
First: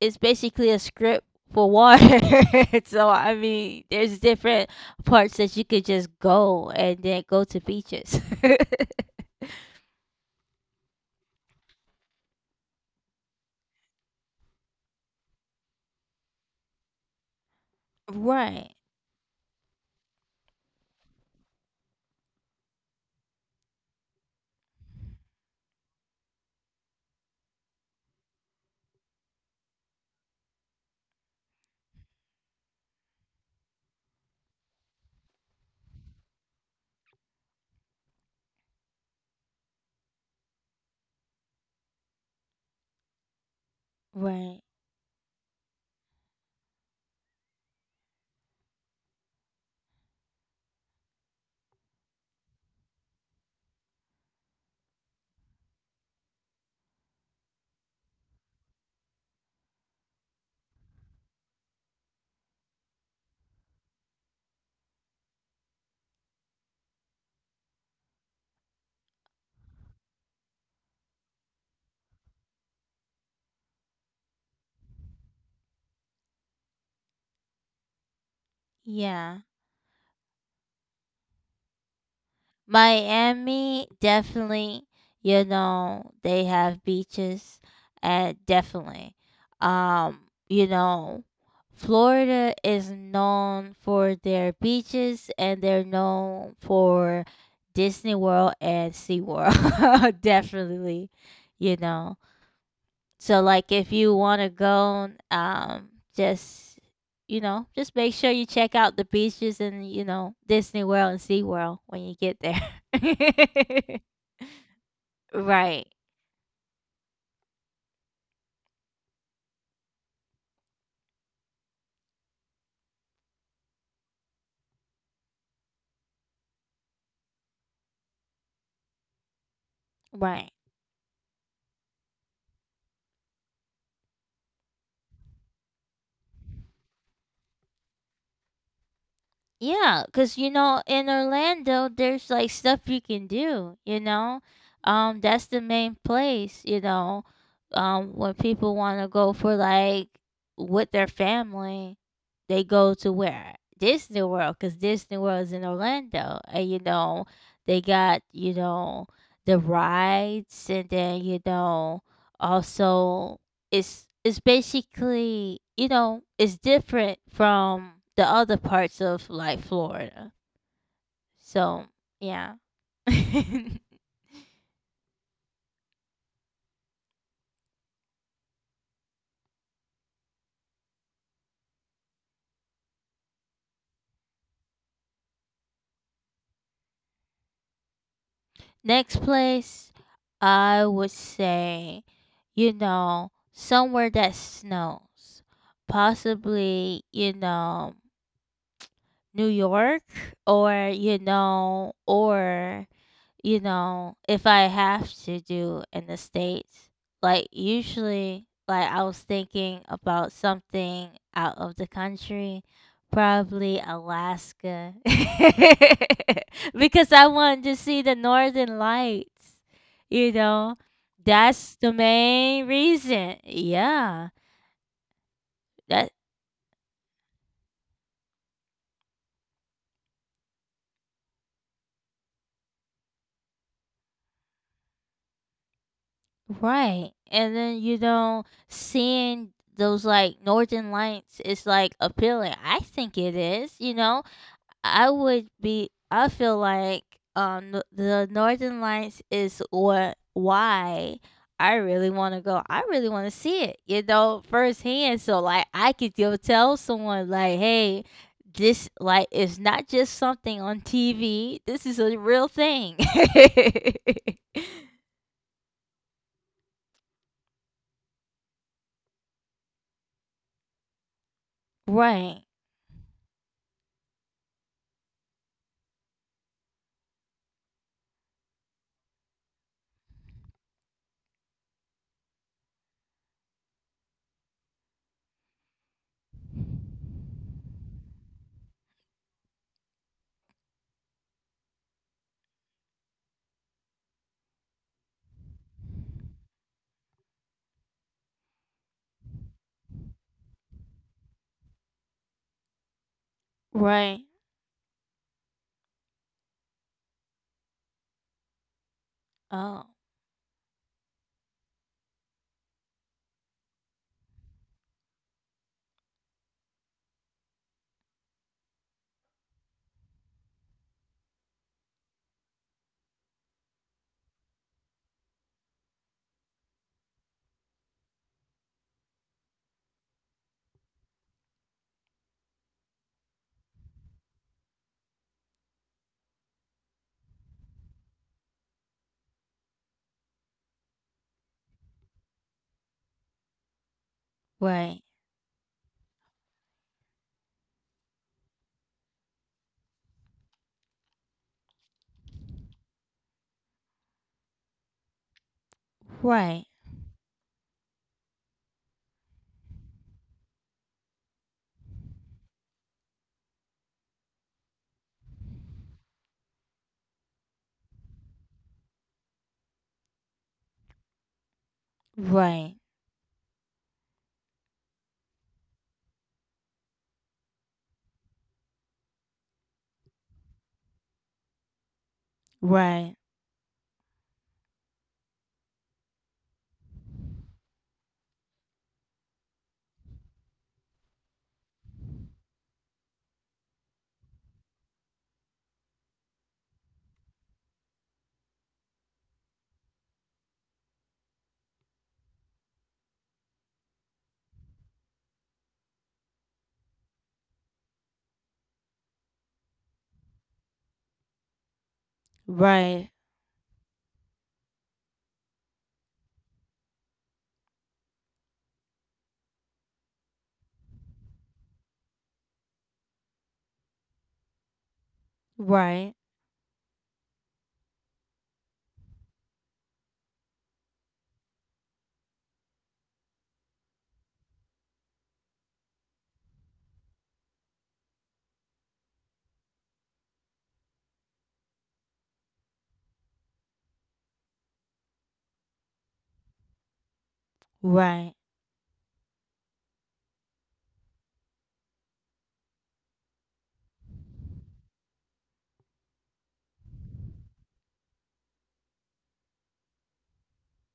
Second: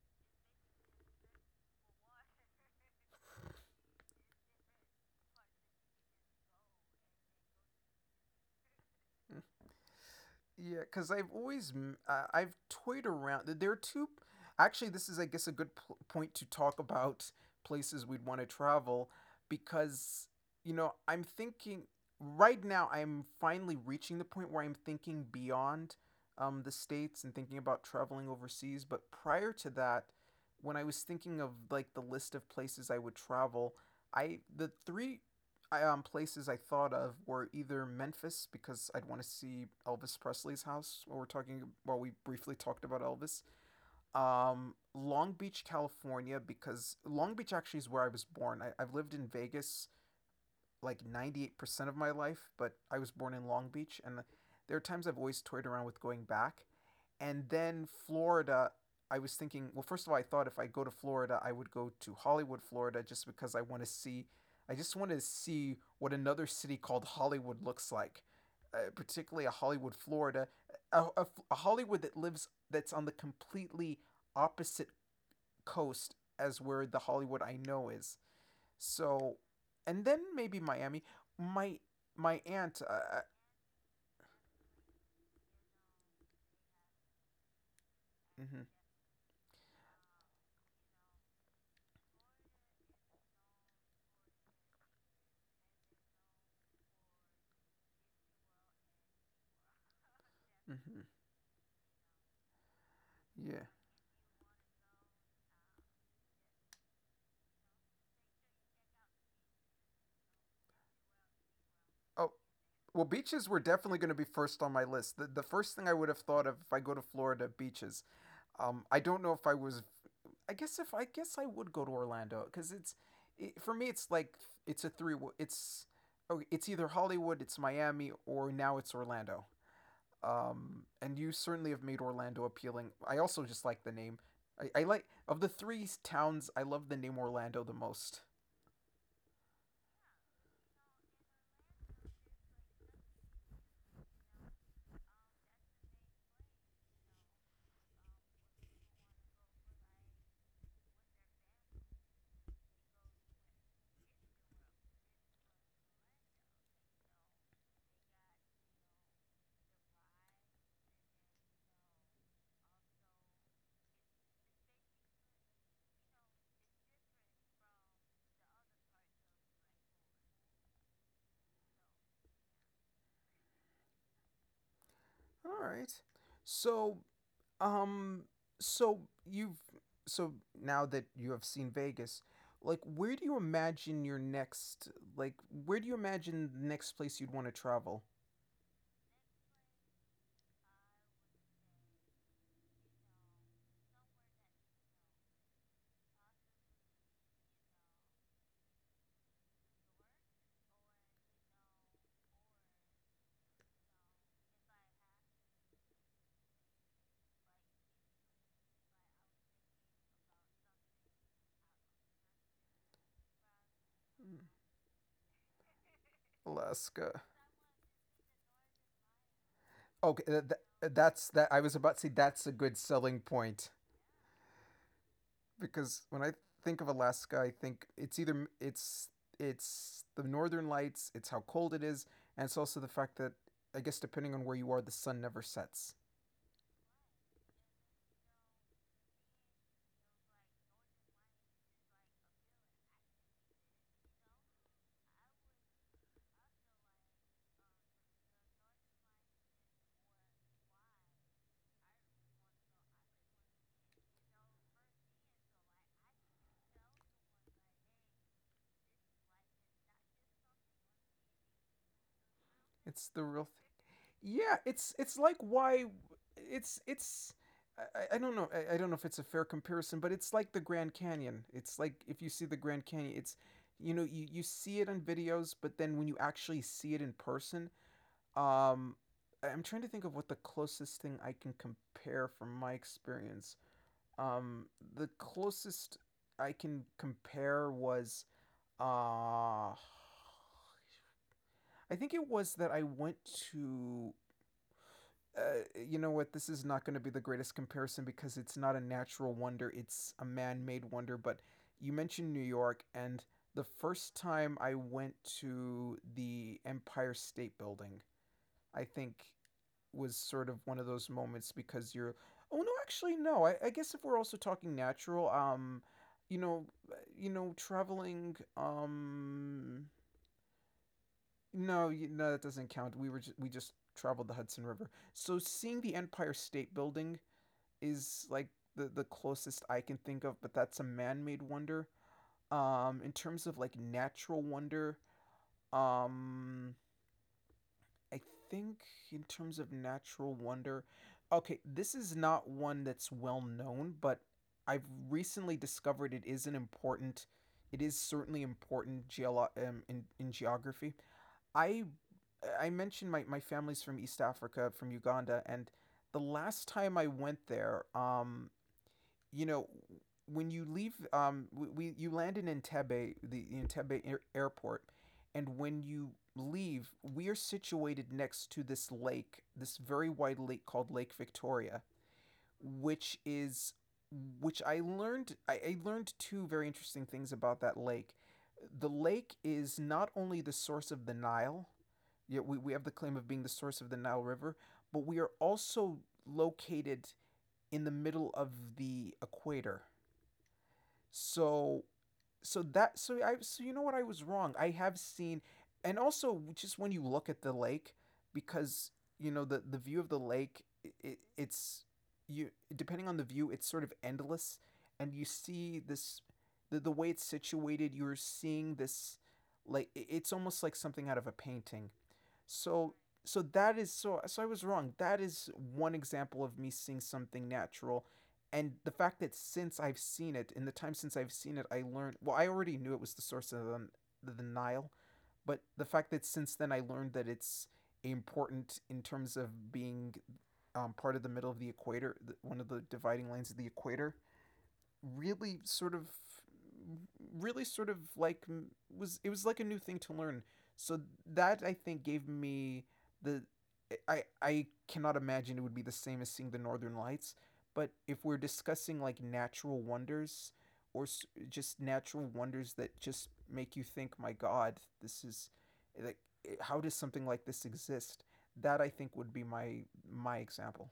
it's basically a script for water. [LAUGHS] so I mean, there's different parts that you could just go and then go to beaches. [LAUGHS]
Yeah, because I've always — I've toyed around. There are two. Actually, this is, I guess, a good point to talk about places we'd want to
right.
travel, because I'm thinking, right now I'm finally reaching the point where I'm thinking beyond, the states, and thinking about traveling overseas. But prior to that, when I was thinking of, like, the list of places I would travel, I the three I, places I thought of were either Memphis, because I'd want to see Elvis Presley's house. While we briefly talked about Elvis,
Right.
Long Beach, California, because Long Beach actually is where I was born. I've lived in Vegas like 98% of my life, but I was born in Long Beach. And there are times I've always toyed around with going back. And then Florida — I was thinking, well, first of all, I thought if I go to Florida I would go to Hollywood, Florida, just because I want to see, what another city called Hollywood looks like, particularly a Hollywood, Florida, a Hollywood that that's on the completely opposite coast as where the Hollywood I know is. So,
Yeah.
and then maybe Miami. My my aunt.
Miami definitely, you know, they have beaches and
Mm-hmm.
definitely. Um, you know, Florida is known for their beaches and they're known for Disney World and SeaWorld. [LAUGHS]
Mm-hmm.
definitely, you know. So
Yeah.
like if you want to go, just you know, just make sure you check out the beaches and you know Disney World and Sea World when you
Oh,
get there.
well, beaches were definitely going to be first on my list. The
[LAUGHS]
the first
right,
thing I would have thought of if I go to Florida, beaches. I don't know if I was. If I guess I would go to Orlando because it's, for me it's like — it's a three. It's Oh, it's either Hollywood, it's Miami, or now it's Orlando.
right.
And you certainly have made Orlando appealing. I also just like the name. I like, of the three towns, I love the name Orlando the most.
Yeah, cause you know in Orlando there's like stuff you can do. You know, that's the main place. You know, when people want to go for like with their family, they go to where Disney World, cause Disney World is in Orlando, and you know they got you know the rides, and then you know also is basically you know it's different from the other parts of like Florida. So yeah. [LAUGHS]
All right. So, um, so you've so now that you have seen Vegas, like, like where do you imagine the next place you'd want to travel?
Next place, I would say, you know, somewhere that snows, possibly you know New York or you know, if I have to do in the States, like usually, like I was thinking about something out of the country, probably Alaska, [LAUGHS] because
Alaska.
I wanted to see the northern lights,
Okay,
you know.
that's that. I was
That's the
about to say, that's a
main
good selling
reason.
point.
Yeah.
Because
That
when I think of Alaska, I think it's either it's the northern lights, it's how cold it is, and it's also the fact that, I guess depending on where you are, the sun never sets.
right. And then you know, seeing those like northern lights is like appealing. I think it is, you know, I would be. I feel like the Northern Lights is what why I really want to go. I really want to see it, you know, firsthand. So like I could go tell someone like, hey, this like is not just something on TV. This is a real thing.
It's the real thing.
[LAUGHS]
Yeah, it's like, why it's I don't know, I don't know if it's a fair comparison, but it's like the Grand Canyon. It's like, if you
right.
see the Grand Canyon, it's you know, you see it on videos, but then when you actually see it in person — Um, I'm trying to think of what the closest thing I can compare from my experience. Um, the closest I can compare was — I think it was that I went to. Uh, you know what? This is not going to be the greatest comparison, because it's not a natural wonder; it's a man-made wonder. But you mentioned New York, and the first
Right.
time I went to the Empire State Building, I think
Oh.
was sort of one of those moments because you're oh, no, actually, no. I guess if we're also talking natural, you know traveling. No, no, that doesn't count. We just traveled the Hudson River, so seeing the Empire State Building is like the closest I can think of, but that's a man-made wonder. In terms of like natural wonder, um I think, in terms of natural wonder, okay, this is not one that's well known, but I've
Right.
recently discovered it is an important. It is certainly important in geography. I I mentioned my family's from East Africa, from Uganda, and the
Right.
last time I went there, you know, when you leave, we you land in Entebbe, the Entebbe airport, and when you leave, we are situated next to this lake, this very wide lake called Lake Victoria,
Right.
which is which I learned I learned two very interesting things about that lake. The lake is not only the source of the Nile. Yeah, we have the
Right.
claim of being the source of the Nile River, but we are also located in the middle of the equator. So so you know what? I was wrong. I have seen. And also, just when you look at the lake, because you know, the view of the lake, it's you depending on the view, it's sort of endless, and you see this, the way it's situated, you're seeing this, like, it's almost like something out of a painting. so
Right.
so that is so so I was wrong. That is one example of me seeing something natural. And the fact that since I've seen it, in the time since I've seen it, I learned, well, I already knew it was the source of the, Nile, but the
Right.
fact that since then I learned that it's important in terms of being part of the middle of the equator, one of the dividing lines of the equator, really sort of really sort of like, was like a new thing to learn. So that I think gave me the. I cannot imagine it would be the same as seeing the northern lights, but if
Right.
we're discussing like natural wonders, or just natural wonders that just make you think, my god, this is like, how does something like this exist? That I think would be my example.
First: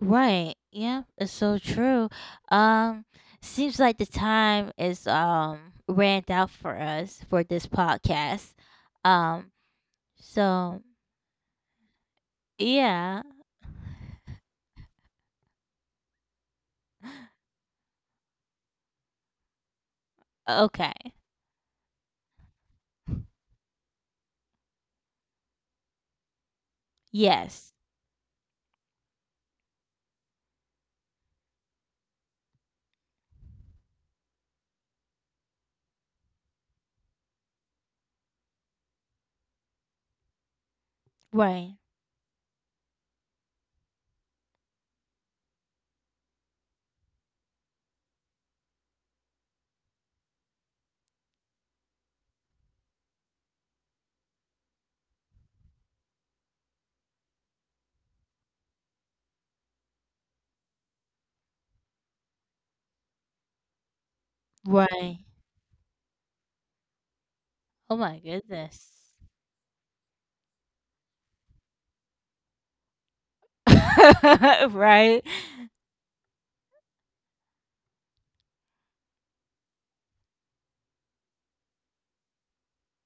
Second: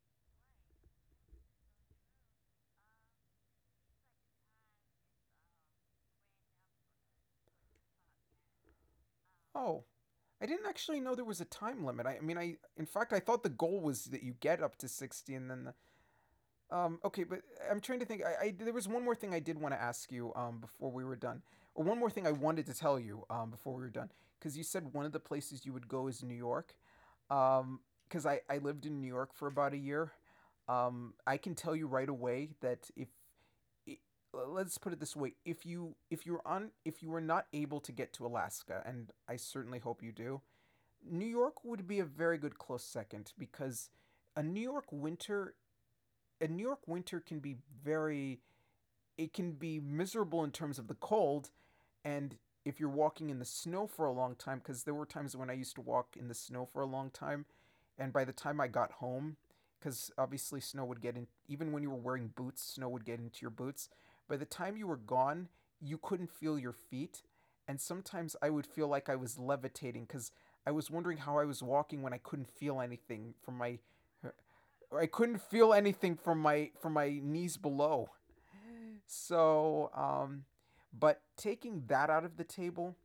Right. Yeah, it's so true. Um seems like the time is ran out for us for this podcast. Um
Oh, I didn't
so
actually know there was a time limit. I mean, I in fact,
yeah,
I thought the goal was that you get up to 60 and then the, okay, but I'm trying to think. I there was one more thing I did want to ask you before we
okay.
were done, or one more thing I wanted to tell you before we were done, because you said one of the places you would go is New York.
Yes.
Um, because I lived in New York for about a year. I can tell you right away that, if let's put it this way, if you if you're on if you were not able to get to Alaska, and I certainly hope you do, New York
Right.
would be a very good close second, because a New York winter, can be very. It can be miserable in terms of the cold. And if you're walking in the snow for a long time, because there were times when I used to walk in the snow for a long time, and by the time I got home, because obviously snow would get in, even when you were wearing boots snow would get into your boots, by the time you were
Right.
gone, you couldn't feel your feet. And
Oh my
sometimes I would feel like
goodness.
I was levitating, because I was wondering how I was walking when I couldn't feel anything from my I
[LAUGHS] right.
couldn't feel anything from my knees below. So, but taking that out of the table,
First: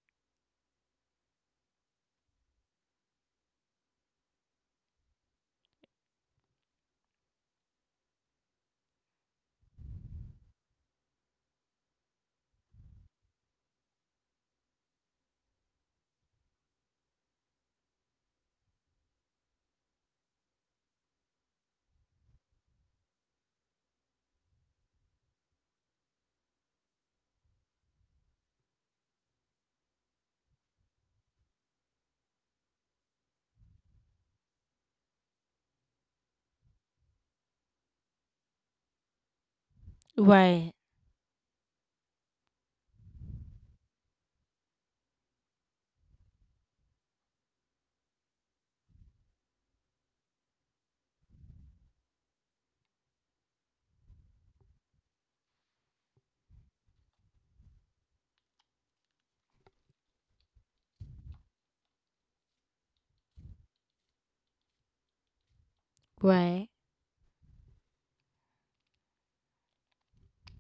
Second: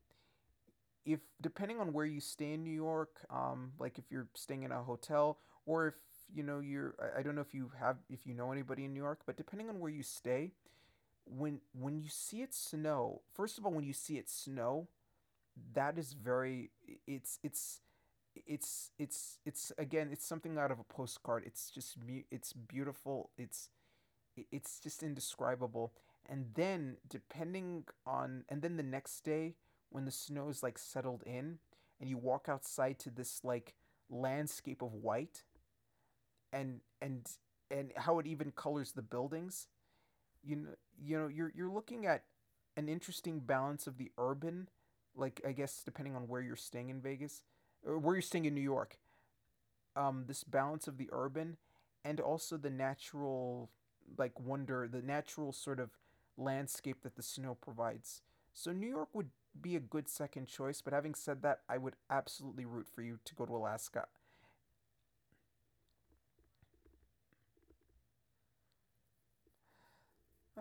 if depending on where you stay in New York, like if you're staying in a hotel, or if I don't know if you have, if you know anybody in New York, but depending on where you stay, when you see it snow, first of all, when you see it snow, that is very. It's it's it's it's it's again, it's something out of a postcard. It's beautiful. It's just indescribable. And then the next day, when the snow is like settled in, and you walk outside to this like landscape of white, and and and how it even colors the buildings. you know
Right.
you're looking at an interesting balance of the urban, like I guess depending on where you're staying in Vegas or where you're staying in New York, this balance of the urban and also the natural, like wonder, the natural sort of landscape that the snow provides. So New York would be a good second choice, but having said that, I would absolutely root for you to go to Alaska.
Right.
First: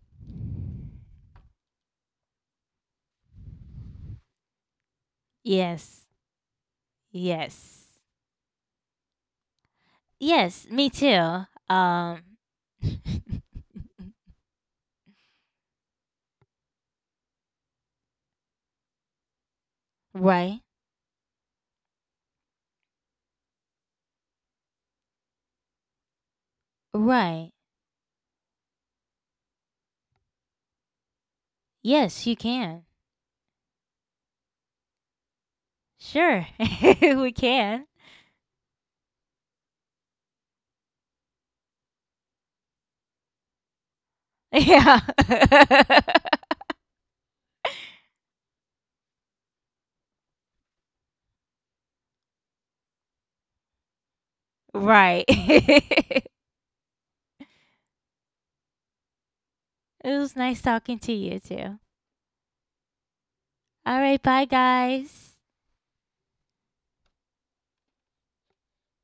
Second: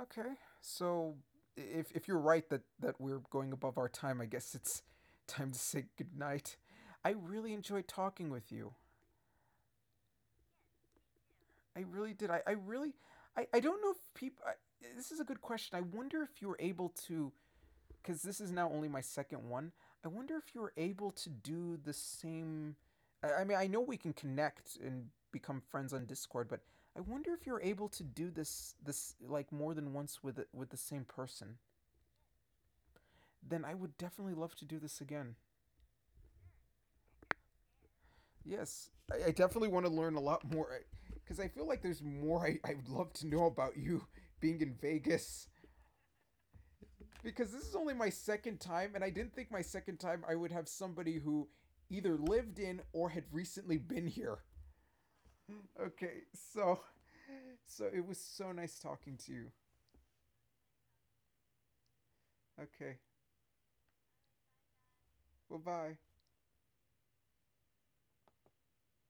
Okay. So if you're right that we're going above our time, I guess it's [LAUGHS] time to say
Yes.
goodnight. I really enjoyed
Yes.
talking with you.
Yes, me too.
I really did. I really.
[LAUGHS]
I don't know if people, this is a good question. I wonder if you were able to, because this is now only my second one. I wonder if
Right.
you are able to do the same. I mean, I know we can connect and become friends on Discord, but I wonder if
Right.
you're able to do this like more than once with the same person.
Yes, you can.
Then I would definitely love to do this again.
Sure, [LAUGHS] we can.
Yes, I definitely want to learn a lot more, because I feel like there's more I would love to know about you being in
Yeah.
Vegas,
[LAUGHS]
because this is only my second time, and I didn't think my second time I would have somebody who either lived in or had recently been here.
Right.
Okay,
[LAUGHS]
so it was so nice talking to you.
It was nice talking to you too.
Okay,
All right, bye guys.
well, bye.